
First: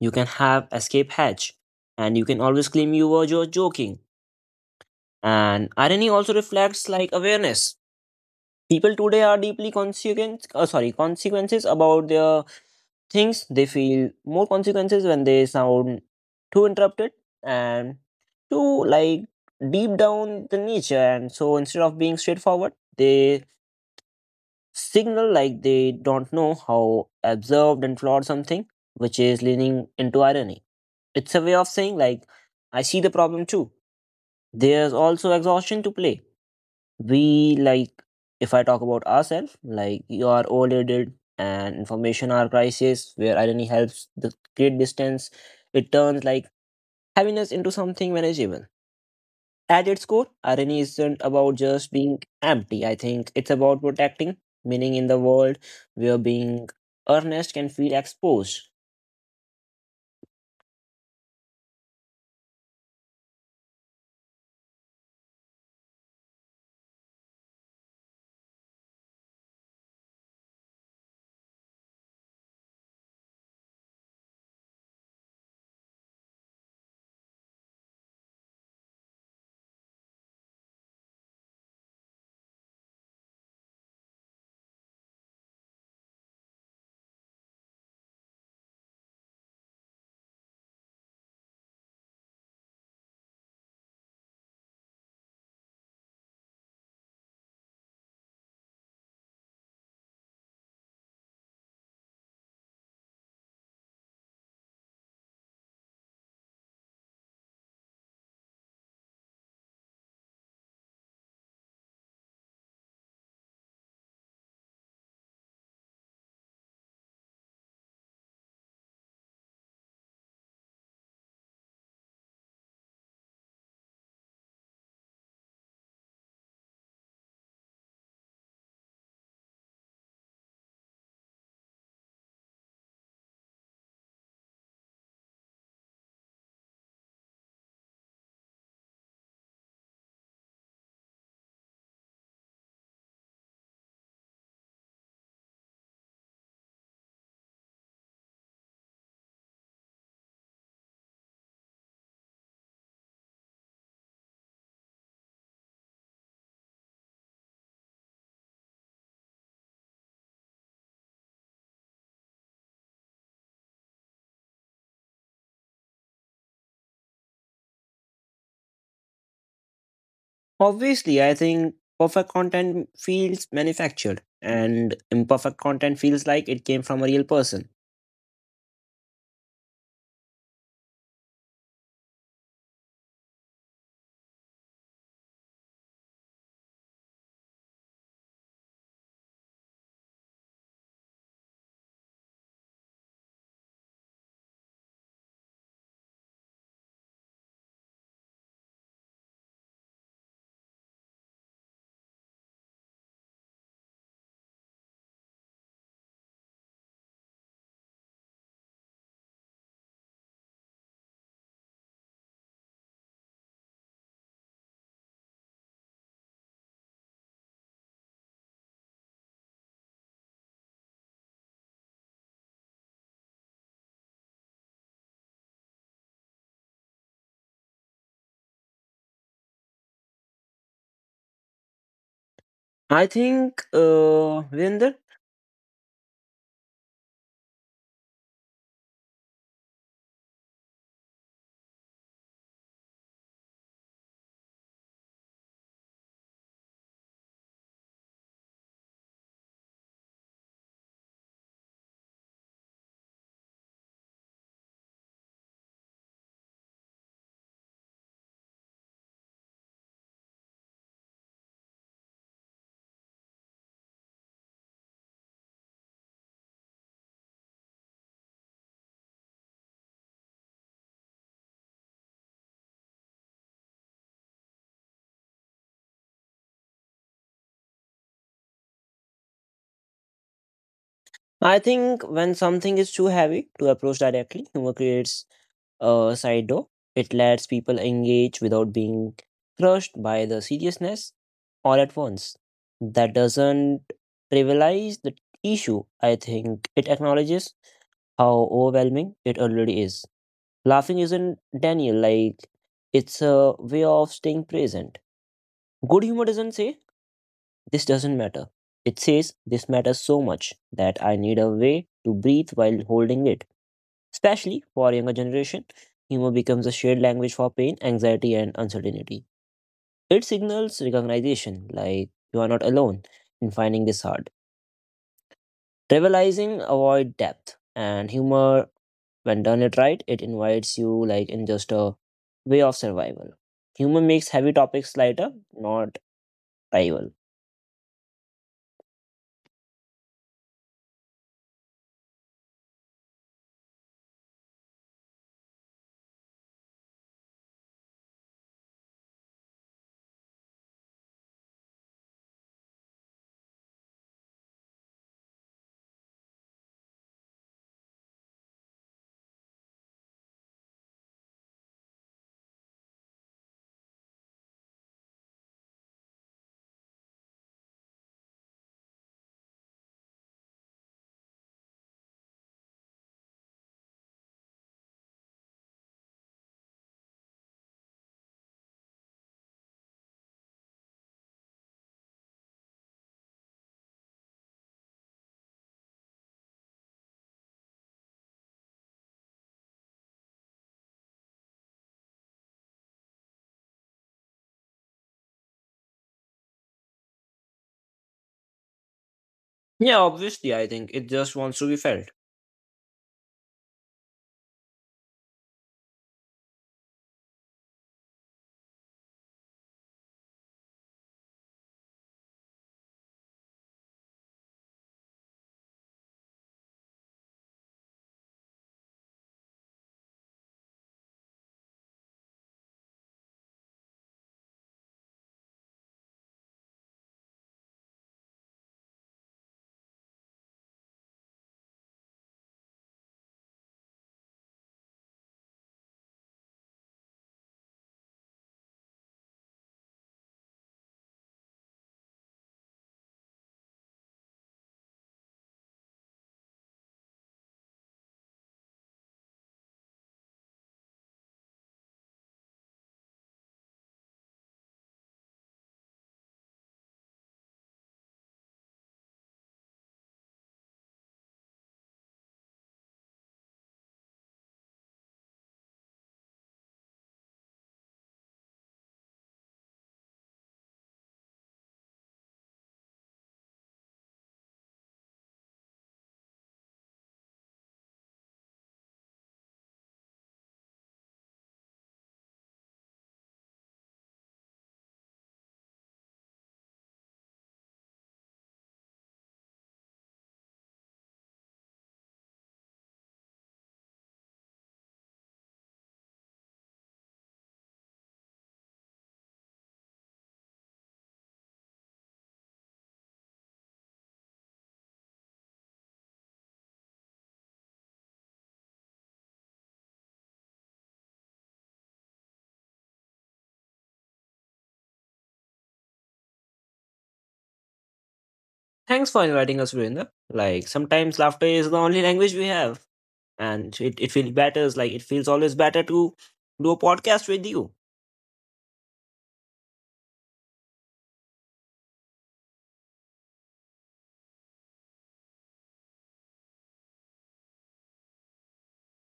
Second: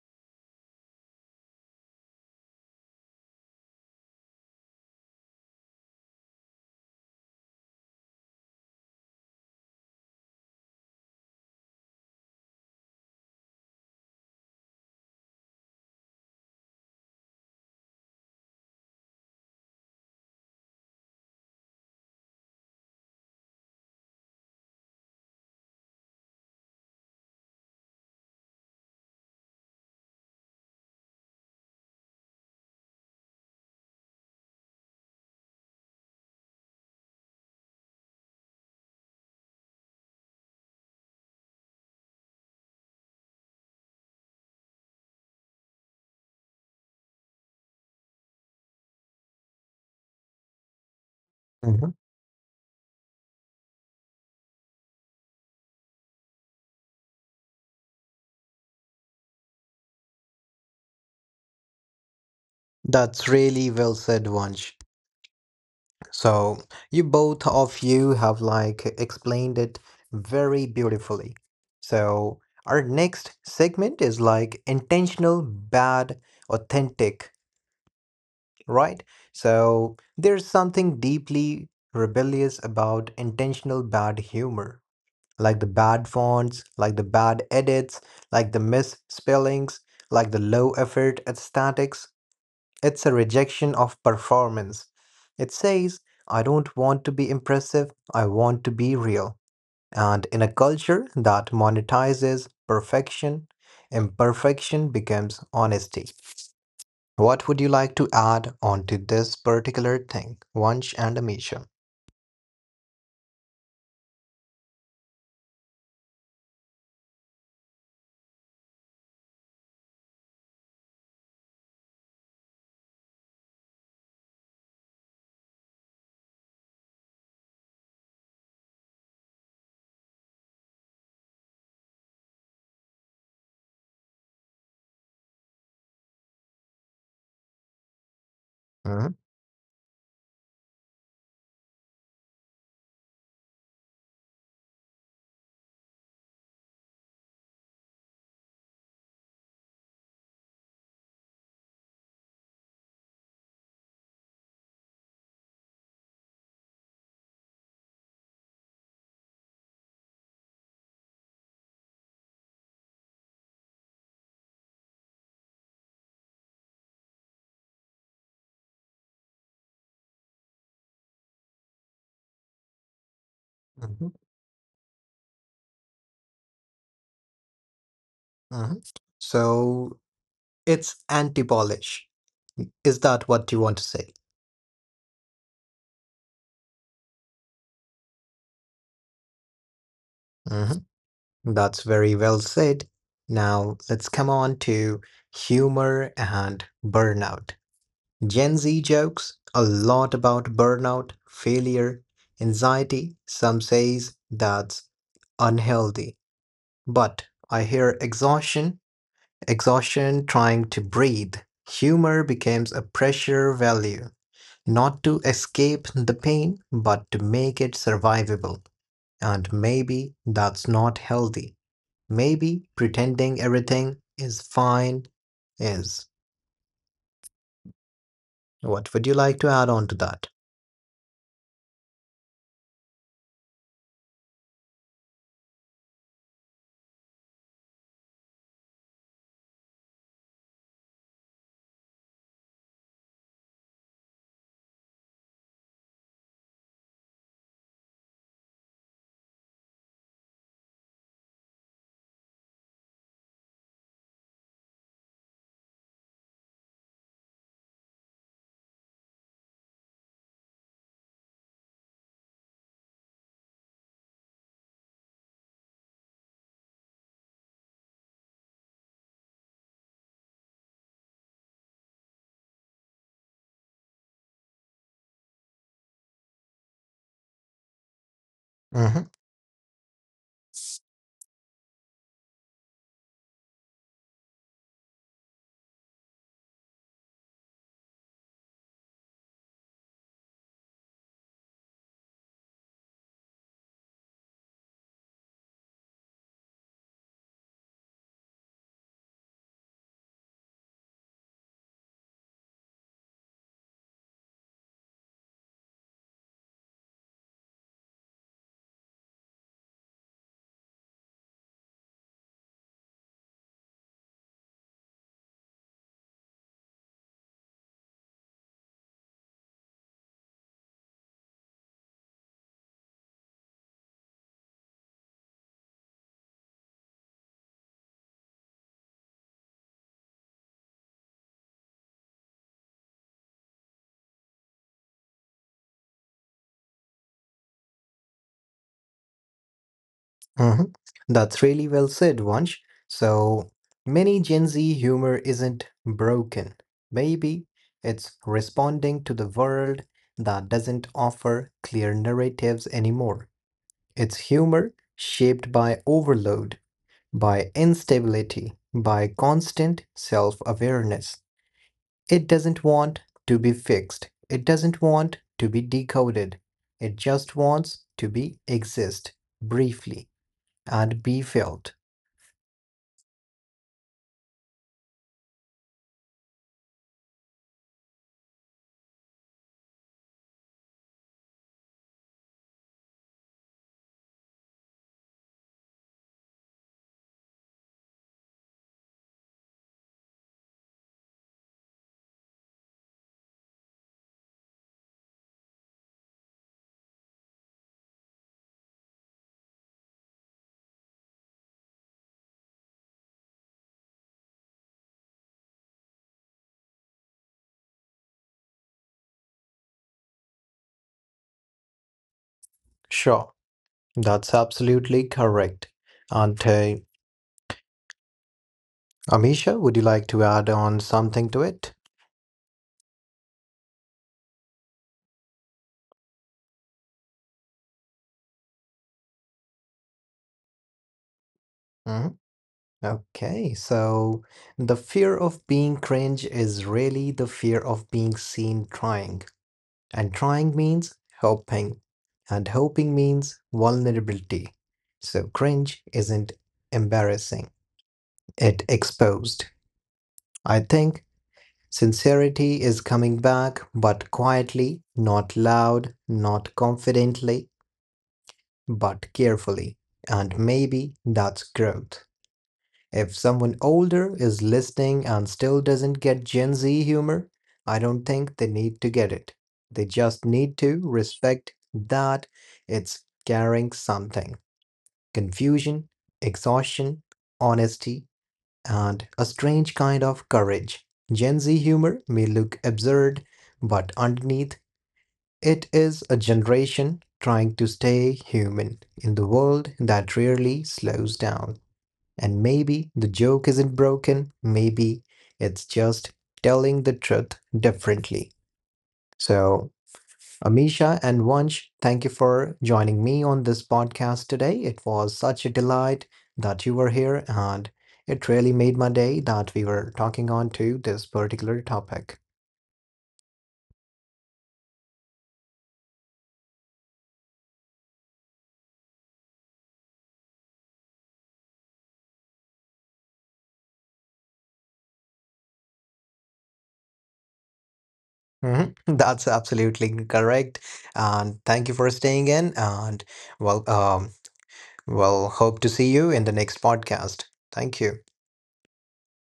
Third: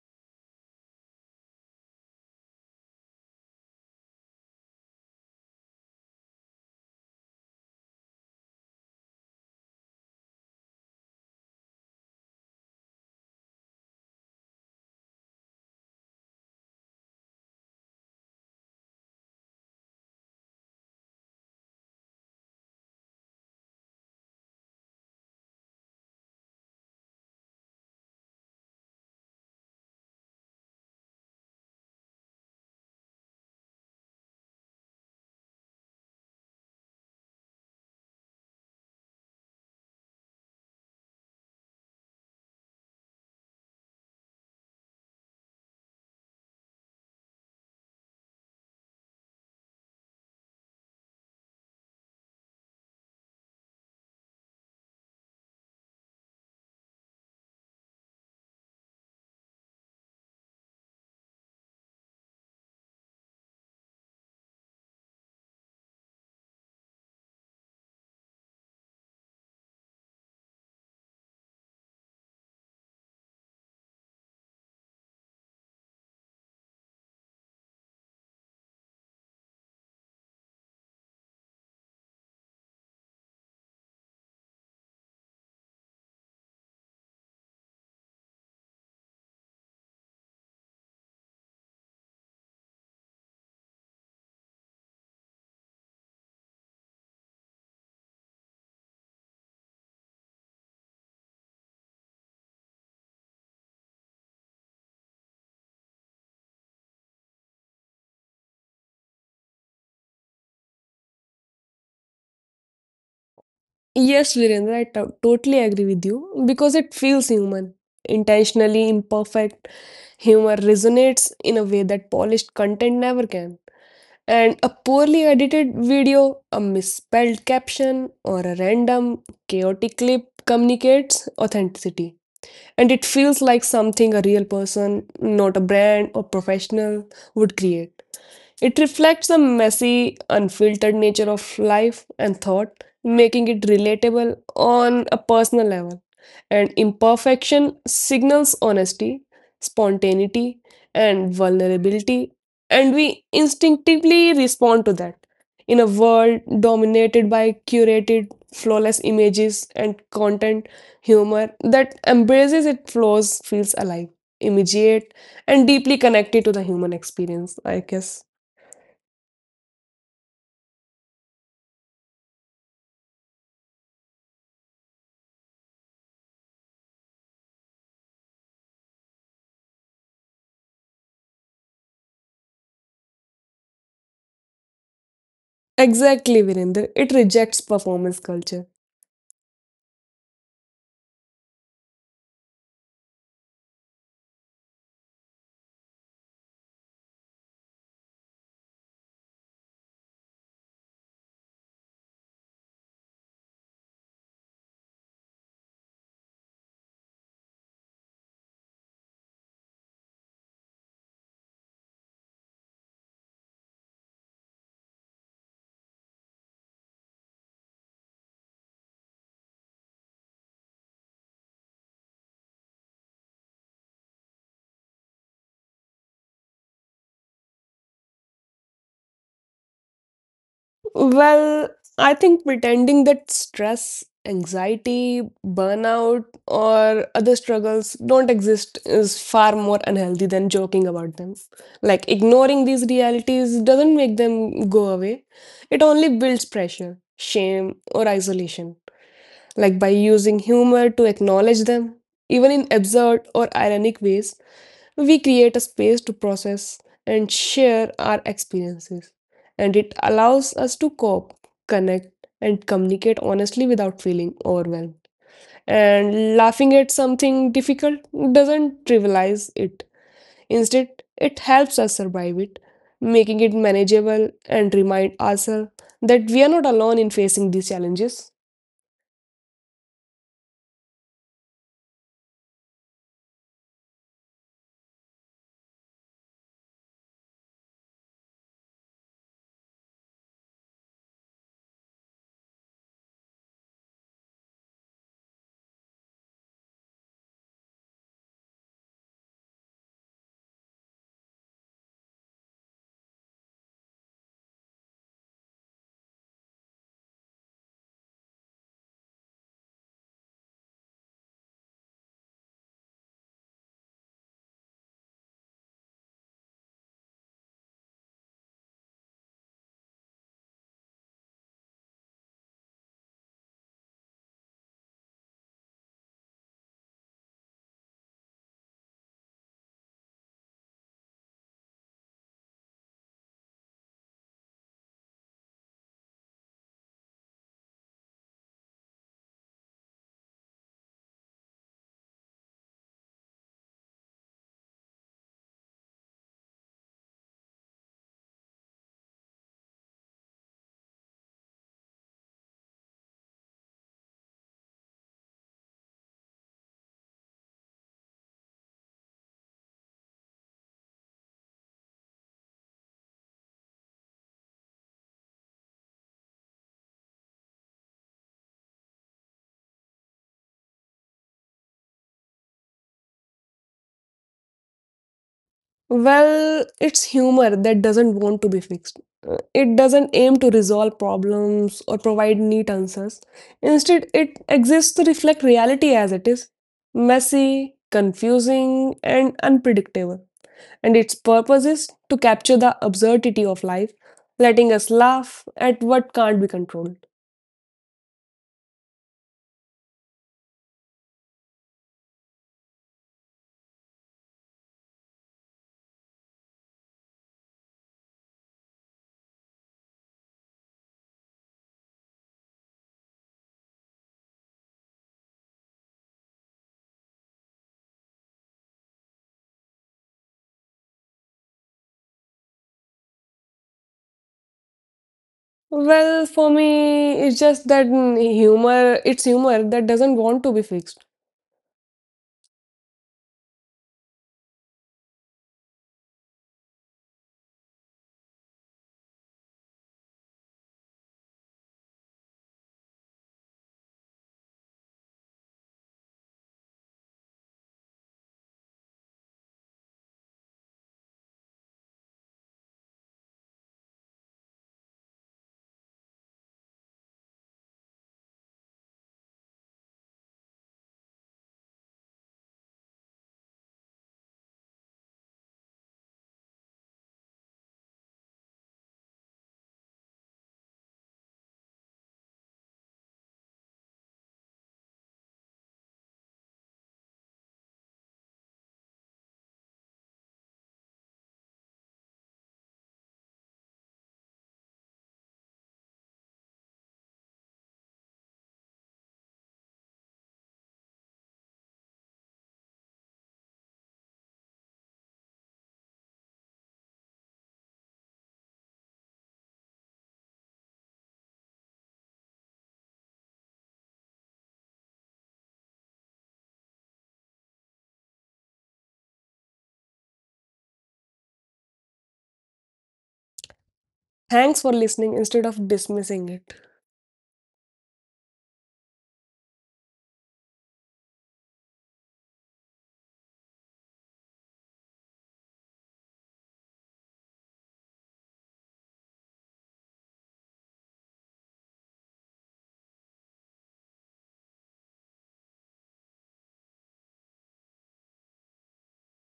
[SPEAKER 3] you can have escape hatch and you can always claim you were joking. And irony also reflects like awareness. People today are deeply consequences about their things. They feel more consequences when they sound too interrupted and too like deep down the nature. And so instead of being straightforward, they signal like they don't know how absurd and flawed something, which is leaning into irony. It's a way of saying, like, I see the problem too. There's also exhaustion to play. We, like, if I talk about ourselves, like, you are overloaded and information are crisis where irony helps the create distance. It turns, like, heaviness into something manageable. At its core, irony isn't about
[SPEAKER 1] Mhm.
[SPEAKER 3] just being empty. I think it's about protecting, meaning in the world where being earnest can feel exposed.
[SPEAKER 1] That's really well said, Vansh. So you both of you have like explained it very beautifully. So our next segment is like intentional, bad, authentic, right? So there's something deeply rebellious about intentional bad humor, like the bad fonts, like the bad edits, like the misspellings, like the low effort aesthetics. It's a rejection of performance. It says, I don't want to be impressive, I want to be real. And in a culture that monetizes perfection, imperfection becomes honesty. What would you like to add onto this particular thing, Vansh and Amisha?
[SPEAKER 2] Yes, Virendra, I totally agree with you because it feels human. Intentionally imperfect humor resonates in a way that polished content never can. And a poorly edited video, a misspelled caption, or a random, chaotic clip communicates authenticity. And it feels like something a real person, not a brand or professional, would create. It
[SPEAKER 1] Hmm.
[SPEAKER 2] reflects the messy, unfiltered nature of life and thought, making it relatable on a personal level. And imperfection signals honesty, spontaneity, and vulnerability, and we instinctively respond to that. In a world dominated by curated, flawless images and content, humor that embraces its flaws feels alive, immediate, and deeply connected to the human experience, I guess.
[SPEAKER 3] Obviously, I think perfect content feels
[SPEAKER 1] Hmm.
[SPEAKER 3] manufactured, and imperfect content feels like it came from a real person.
[SPEAKER 1] Hmm. So it's anti polish. Is that what you want to say?
[SPEAKER 2] Exactly, Virender. It rejects performance culture.
[SPEAKER 1] Hmm. That's very well said. Now let's come on to humor and burnout. Gen Z jokes a lot about burnout, failure, anxiety. Some says that's unhealthy. But I hear exhaustion, exhaustion trying to breathe. Humor becomes a pressure value, not to escape the pain, but to make it survivable. And maybe that's not healthy. Maybe pretending everything is fine is. What would you like to add on to that?
[SPEAKER 2] Well, I think pretending
[SPEAKER 3] I
[SPEAKER 2] that
[SPEAKER 3] think,
[SPEAKER 2] stress,
[SPEAKER 3] Vinder,
[SPEAKER 2] anxiety, burnout, or other struggles don't exist is far more unhealthy than joking about them. Like, ignoring these realities doesn't make them go away, it only builds pressure, shame, or isolation. Like, by using humor to acknowledge them, even in absurd or ironic ways, we create a space to process and share our experiences, and it allows us to cope, connect, and communicate honestly without feeling overwhelmed. And laughing at something difficult doesn't trivialize it, instead, it helps us survive it, making it manageable and remind ourselves that we are not alone in facing these challenges.
[SPEAKER 1] Hmm.
[SPEAKER 3] I think when something is too heavy to approach directly, humor creates side door. It lets people engage without being crushed by the seriousness all at once. That doesn't trivialize the issue. I think it acknowledges how overwhelming it already is. Laughing isn't Daniel, like, it's a way of staying present. Good humor doesn't say this doesn't matter. It says this matters so much that I need a way to breathe while holding it. Especially for younger generation, humor becomes a shared language for pain, anxiety, and uncertainty. It signals recognition, like you are not alone in finding this hard. Trivializing avoid depth and humor. When done it right, it invites you like in just a way of survival. Humor makes heavy topics lighter, not rival.
[SPEAKER 1] Hmm. That's really well said, Vansh. So many Gen Z humor isn't broken. Maybe it's responding to the world that doesn't offer clear narratives anymore. It's humor shaped by overload, by instability, by constant self awareness. It doesn't want to be fixed. It doesn't want to be decoded. It just wants to be exist briefly and be felt.
[SPEAKER 2] Well, it's humor that doesn't want to be fixed. It doesn't aim to resolve problems or provide neat answers. Instead, it exists to reflect reality as it is messy, confusing, and unpredictable. And its purpose is to capture the absurdity of life, letting us laugh at what can't be controlled.
[SPEAKER 3] Yeah, obviously, I think it just wants to be felt.
[SPEAKER 1] Sure, that's absolutely correct. And Amisha, would you like to add on something to it?
[SPEAKER 2] Well, for me, it's just that humor, it's humor that doesn't want to be fixed.
[SPEAKER 1] Mhm. Okay, so the fear of being cringe is really the fear of being seen trying. And trying means hoping. And hoping means vulnerability. So cringe isn't embarrassing, it exposed. I think sincerity is coming back, but quietly, not loud, not confidently, but carefully. And maybe that's growth. If someone older is listening and still doesn't get Gen Z humor, I don't think they need to get it. They just need to respect that it's carrying something confusion, exhaustion, honesty, and a strange kind of courage. Gen Z humor may look absurd, but underneath, it is a generation trying to stay human in the world that rarely slows down. And maybe the joke isn't broken, maybe it's just telling the truth differently. So, Amisha and Vansh, thank you for joining me on this podcast today. It was such a delight that you were here, and it really made my day that we were talking on to this particular topic.
[SPEAKER 2] Thanks for listening instead of dismissing it.
[SPEAKER 3] Thanks for inviting us, Virendra. Like sometimes laughter is the only language we have, and it feels better. Like it feels always better to do a podcast with you.
[SPEAKER 1] Mhm. That's absolutely correct. And thank you for staying in, and well, well, hope to see you in the next podcast. Thank you.